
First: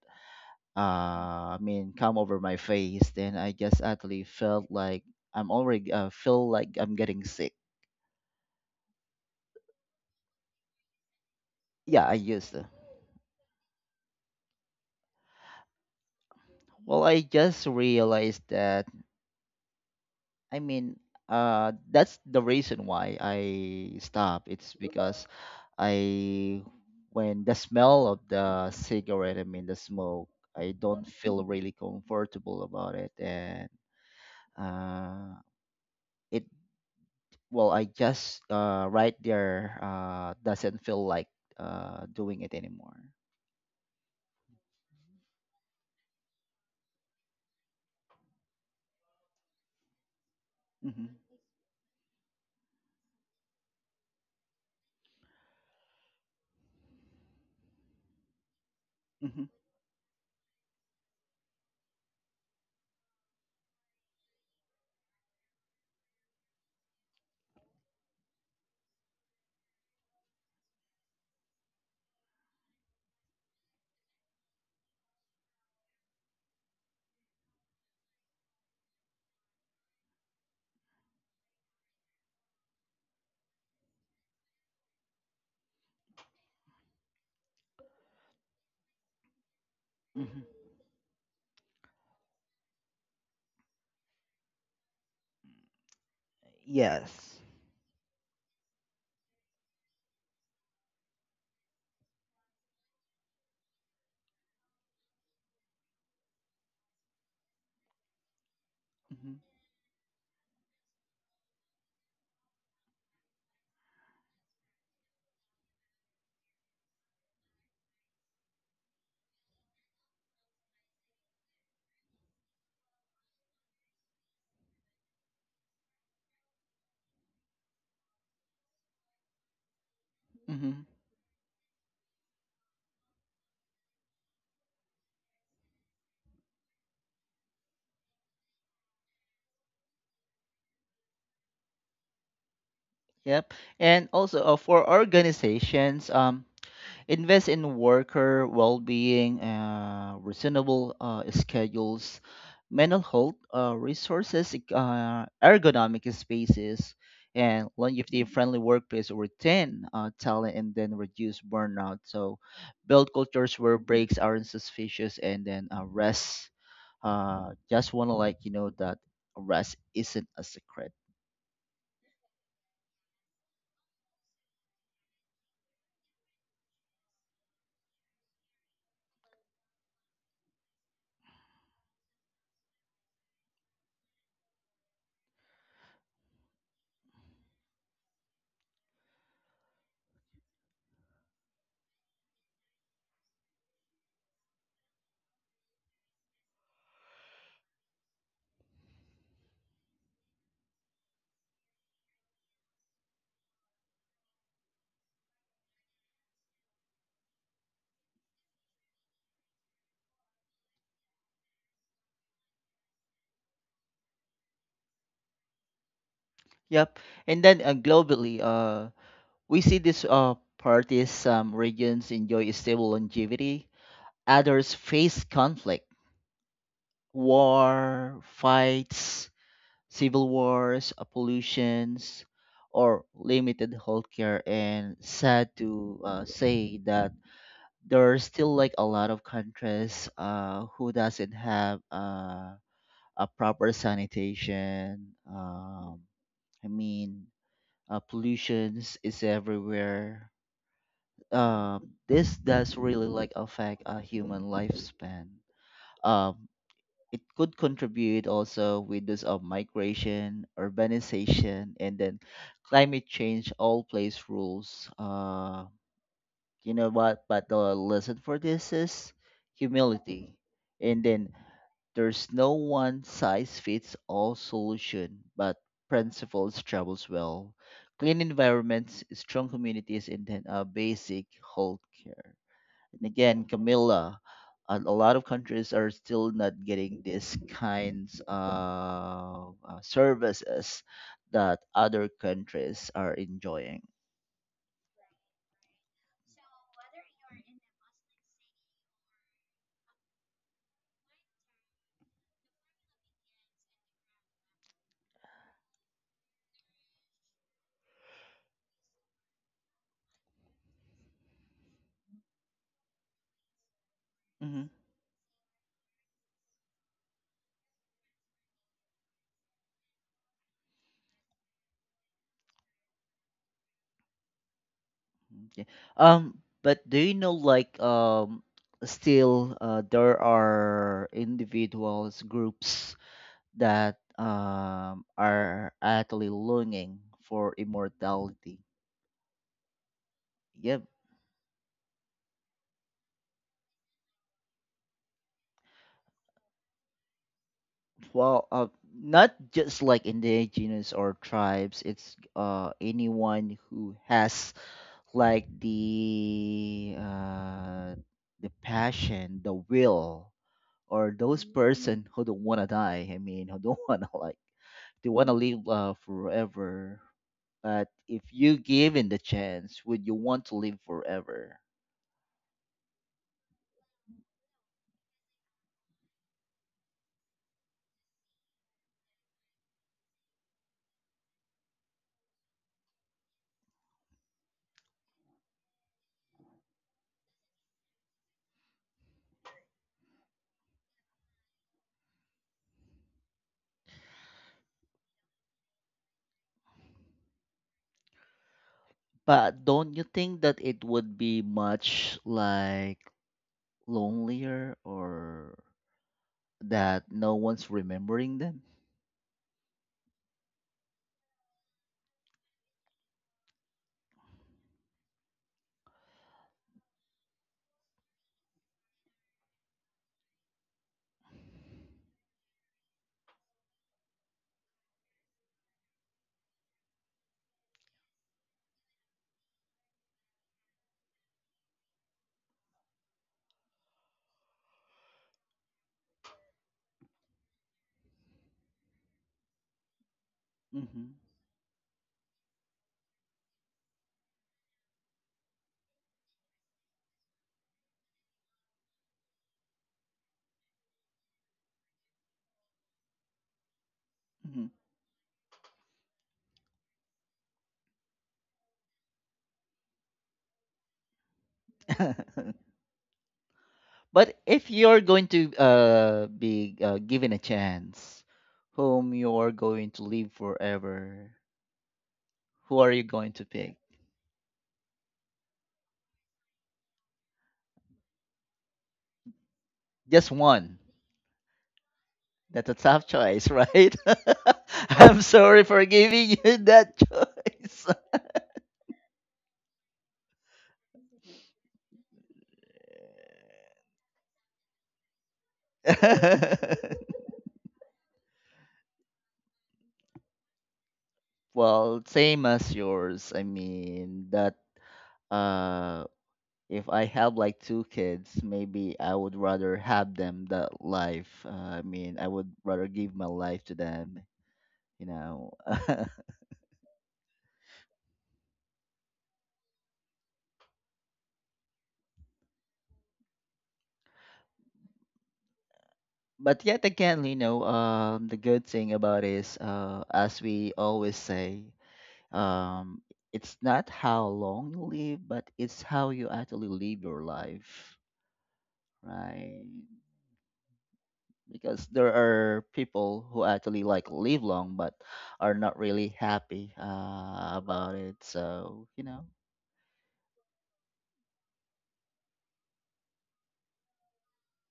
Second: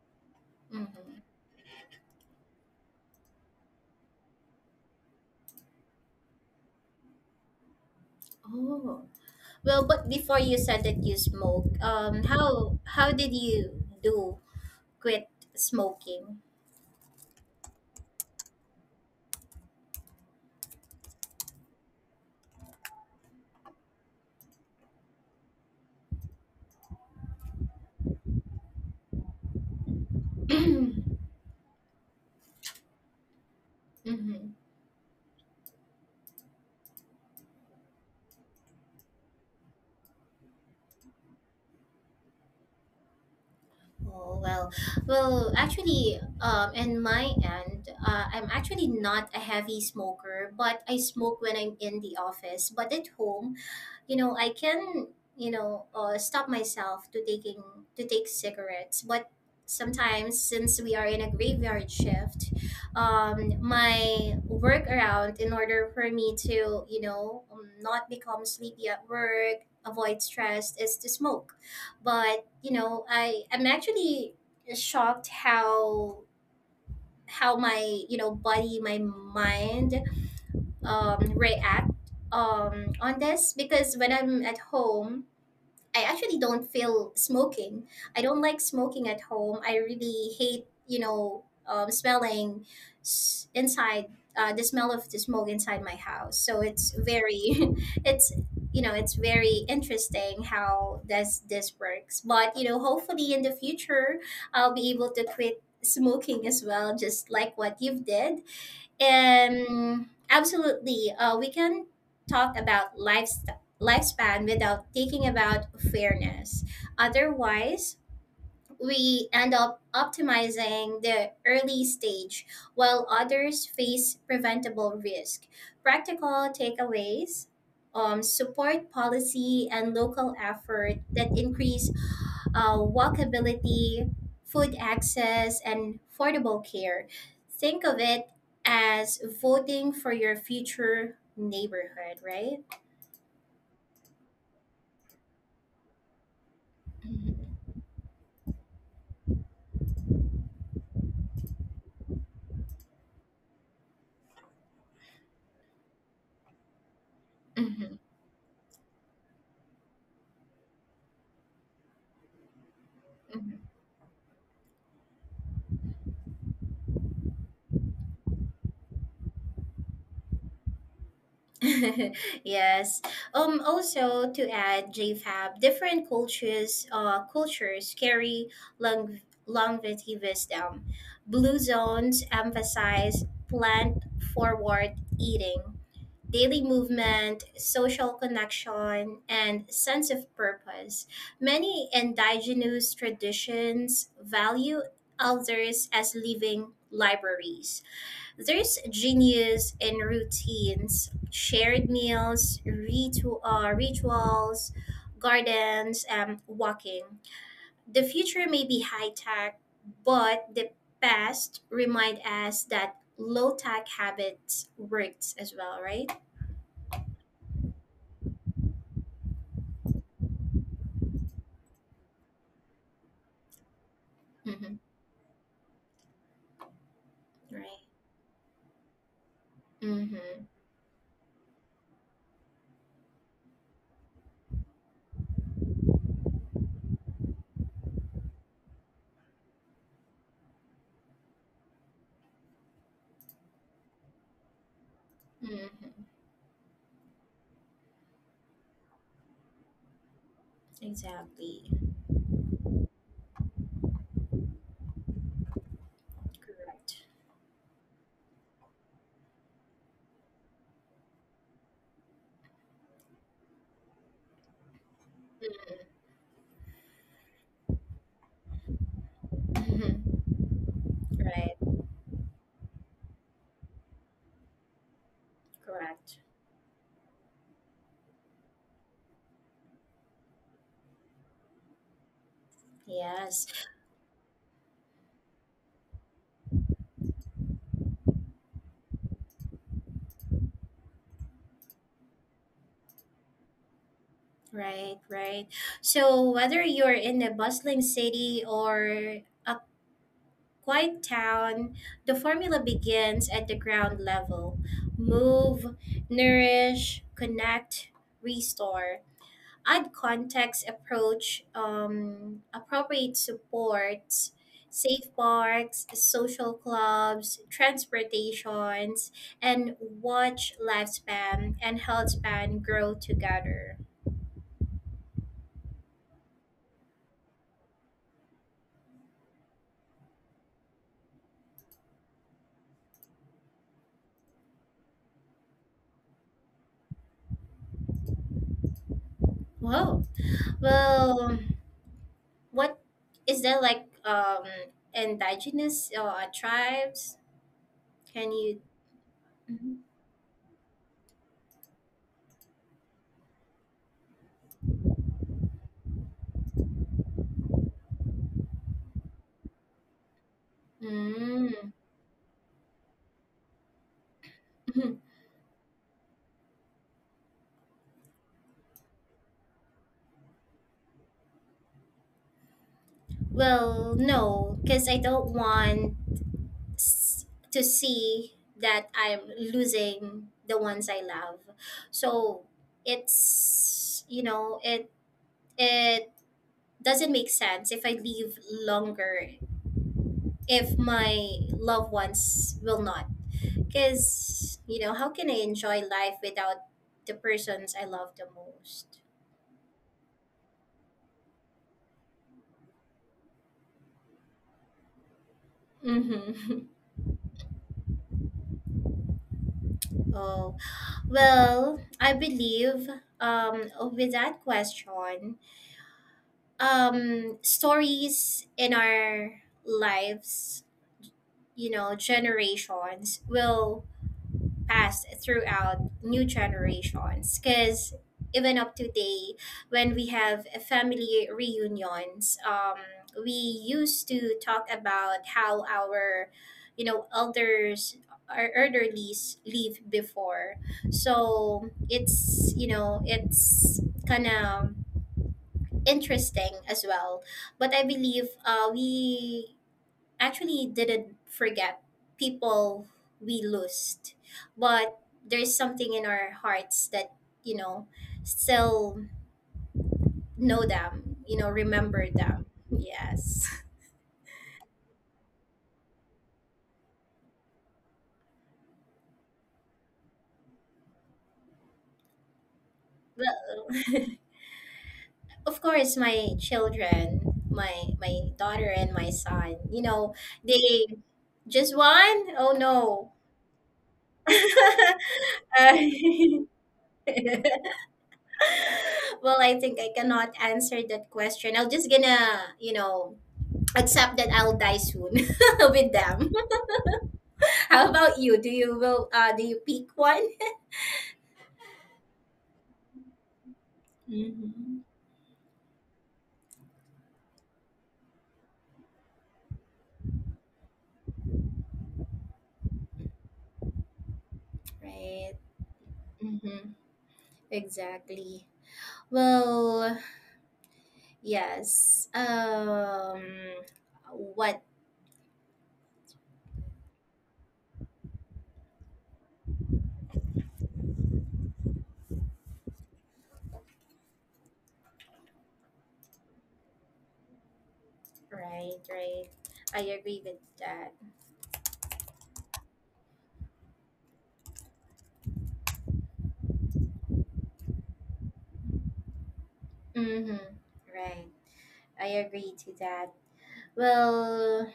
[SPEAKER 1] mhm.
[SPEAKER 2] I mean, come over my face, then I just actually felt like I'm already feel like I'm getting sick.
[SPEAKER 1] Oh, well, but before you said that you smoke,
[SPEAKER 2] Yeah, I used to.
[SPEAKER 1] how did you do quit smoking?
[SPEAKER 2] Well, I just realized that, I mean, that's the reason why I stopped. It's because I, when the smell of the cigarette, I mean the smoke, I don't feel really comfortable about it, and
[SPEAKER 1] Mm-hmm.
[SPEAKER 2] uh, it. Well, I just right there doesn't feel like doing it anymore.
[SPEAKER 1] Oh well, well, actually, in my end, I'm actually not a heavy smoker, but I
[SPEAKER 2] Hmm.
[SPEAKER 1] smoke when I'm in the office. But at home, you know, I can, you know, stop myself to taking to take cigarettes, but
[SPEAKER 2] Hmm.
[SPEAKER 1] sometimes since we are in a graveyard shift, my workaround in order for me to, you know, not become sleepy at work, avoid stress is to smoke. But you know, I'm actually shocked how my, you know, body, my mind, react on this because when I'm at home, I actually don't feel smoking. I don't like smoking at home. I really
[SPEAKER 2] Hmm.
[SPEAKER 1] hate, you know, smelling inside, the smell of the smoke inside my house. So it's
[SPEAKER 2] Yes.
[SPEAKER 1] very, it's, you know, it's very interesting how this works. But you know, hopefully in the future, I'll be able to quit smoking as well, just like what you've did.
[SPEAKER 2] Hmm.
[SPEAKER 1] Absolutely. We can talk about lifestyle lifespan without thinking about fairness. Otherwise, we end up optimizing the early stage while others face preventable risk. Practical takeaways, support policy and local
[SPEAKER 2] Hmm.
[SPEAKER 1] effort that increase walkability, food access, and affordable care. Think of it as voting for your future neighborhood, right?
[SPEAKER 2] Yep. And also for organizations, invest in worker well-being, reasonable schedules, mental health resources, ergonomic spaces, and
[SPEAKER 1] Mm-hmm.
[SPEAKER 2] longevity-friendly workplace to retain talent and then reduce burnout. So, build cultures
[SPEAKER 1] Mm-hmm.
[SPEAKER 2] where breaks aren't suspicious, and then rest. Just want to like you know that rest isn't a secret.
[SPEAKER 1] Yes. Also, to add, J. Fab., different cultures, cultures carry long longevity wisdom. Blue zones emphasize plant forward eating, daily movement, social connection, and sense of purpose. Many indigenous traditions value elders as living libraries. There's genius in routines, shared meals, rituals, gardens, walking. The future may be high tech, but the past remind us that low tech habits works as well, right?
[SPEAKER 2] Yep. And then globally, we see these parties, some regions enjoy stable longevity, others
[SPEAKER 1] Mm-hmm.
[SPEAKER 2] face conflict,
[SPEAKER 1] Right.
[SPEAKER 2] war, fights,
[SPEAKER 1] Mm-hmm.
[SPEAKER 2] civil wars, pollutions, or limited healthcare. And sad to say that there are still like a lot of countries who doesn't have a proper sanitation.
[SPEAKER 1] Mm-hmm.
[SPEAKER 2] I mean, pollutions is everywhere,
[SPEAKER 1] Exactly.
[SPEAKER 2] this does really like affect a human lifespan. Um,
[SPEAKER 1] Correct.
[SPEAKER 2] it could contribute also with this of migration, urbanization, and then climate change. All plays rules. You know what? But the lesson for this is
[SPEAKER 1] Mm-hmm.
[SPEAKER 2] humility. And then
[SPEAKER 1] Right.
[SPEAKER 2] there's no one size fits all solution, but
[SPEAKER 1] Correct.
[SPEAKER 2] principles travels well. Clean environments, strong communities, and then a basic health care. And
[SPEAKER 1] Yes.
[SPEAKER 2] again, Camilla, a lot of countries are still not getting these kinds of services that other countries are enjoying.
[SPEAKER 1] Right, right. So whether you're in a bustling city or a quiet town, the formula begins at the ground level. Move, nourish, connect, restore. Add context, approach, appropriate supports,
[SPEAKER 2] Hmm.
[SPEAKER 1] safe parks, social clubs, transportations, and watch lifespan and health span grow together.
[SPEAKER 2] Okay. But do you know like still there are individuals groups that are actually longing for immortality?
[SPEAKER 1] Whoa.
[SPEAKER 2] Yeah.
[SPEAKER 1] Well, what is there like indigenous tribes? Can
[SPEAKER 2] Well,
[SPEAKER 1] you?
[SPEAKER 2] not
[SPEAKER 1] Mm.
[SPEAKER 2] just like indigenous or tribes. It's anyone who has like the passion, the will, or those
[SPEAKER 1] Mhm.
[SPEAKER 2] Mm. person who don't wanna die. I mean, who don't wanna like
[SPEAKER 1] Mm.
[SPEAKER 2] they wanna live forever. But if you given the chance, would you want to live forever?
[SPEAKER 1] Well, no, because I don't want s- to see that I'm losing the ones I love. So it's you know it it doesn't make sense if I leave longer if my loved ones will not. Because, you know, how can I enjoy life without the persons I love the most?
[SPEAKER 2] But don't you think that it would be much like lonelier or
[SPEAKER 1] Mm-hmm.
[SPEAKER 2] that no one's remembering them?
[SPEAKER 1] Oh, well, I believe um, with that question, stories in our lives, you know, generations will passed throughout new generations because even up to today when we have a family reunions, we used to talk about how our, you know, elders, our elderlies lived before.
[SPEAKER 2] Hmm.
[SPEAKER 1] So it's, you know, it's kind of interesting as well. But I believe, we actually didn't forget people we lost.
[SPEAKER 2] Hmm.
[SPEAKER 1] But there's something in our hearts that, you know, still know them, you know, remember them, yes.
[SPEAKER 2] But if you're going to be given a chance, whom you're going to live forever, who are you going to pick?
[SPEAKER 1] Well, of course my children, my daughter and my son, you know,
[SPEAKER 2] Just one.
[SPEAKER 1] they just one. Oh
[SPEAKER 2] That's a tough
[SPEAKER 1] no.
[SPEAKER 2] choice, right? I'm sorry for giving
[SPEAKER 1] Uh,
[SPEAKER 2] you that choice.
[SPEAKER 1] well, I think I cannot answer that question. I'm just gonna, you know, except that I'll die soon with them. How about you? Do you will do you pick one?
[SPEAKER 2] Well, same as yours. I mean that
[SPEAKER 1] Mm-hmm.
[SPEAKER 2] uh if I have like 2 kids, maybe I would rather have them that life. I mean, I would rather give my life to them, you
[SPEAKER 1] Right.
[SPEAKER 2] know.
[SPEAKER 1] Mm-hmm. Exactly. Well, yes. Um, what,
[SPEAKER 2] But yet again, you know, the good thing about is, as we always say, um, it's not how long you live, but it's how you actually live your life,
[SPEAKER 1] right, right.
[SPEAKER 2] right?
[SPEAKER 1] I agree with that.
[SPEAKER 2] Because there are people who actually like live long, but are not really happy about it. So you know,
[SPEAKER 1] Mm-hmm. Right. I agree to that. Well,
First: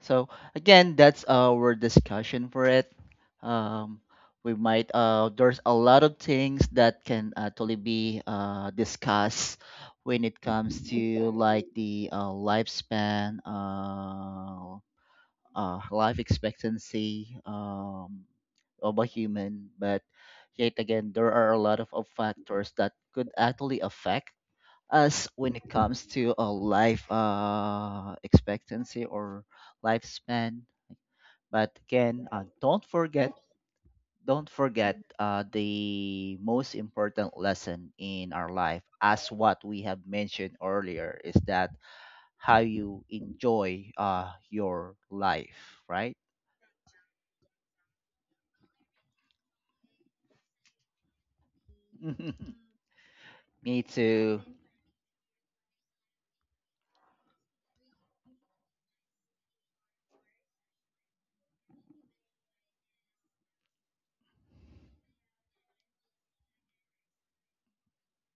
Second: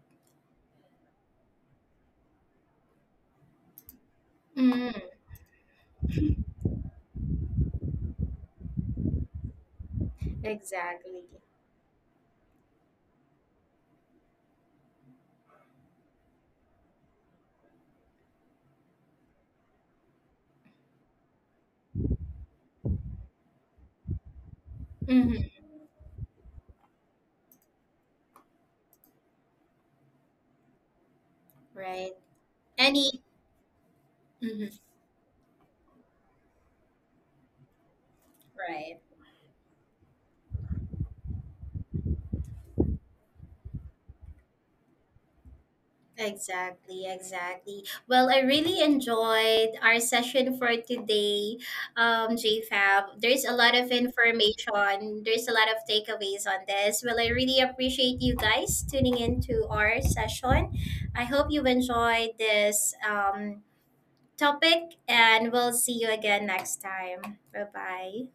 [SPEAKER 2] so again, that's our discussion for it. Um, we might
[SPEAKER 1] mm,
[SPEAKER 2] there's a lot of things that can actually be discussed when it comes
[SPEAKER 1] exactly.
[SPEAKER 2] to like Exactly. the lifespan, life expectancy, of a human. But yet again, there are a lot of factors that could actually affect us
[SPEAKER 1] Mm-hmm.
[SPEAKER 2] when it comes to a life expectancy or lifespan. But
[SPEAKER 1] Right.
[SPEAKER 2] again,
[SPEAKER 1] Any
[SPEAKER 2] don't
[SPEAKER 1] mm-hmm.
[SPEAKER 2] forget the most important lesson in our life,
[SPEAKER 1] Right.
[SPEAKER 2] as what we have mentioned earlier, is that how you enjoy your life, right?
[SPEAKER 1] Exactly, exactly. Well, I really enjoyed our session for today, JFab. There's a lot
[SPEAKER 2] Me
[SPEAKER 1] of
[SPEAKER 2] too.
[SPEAKER 1] information, there's a lot of takeaways on this. Well, I really appreciate you guys tuning into our session. I hope you enjoyed this, topic, and we'll see you again next time. Bye bye.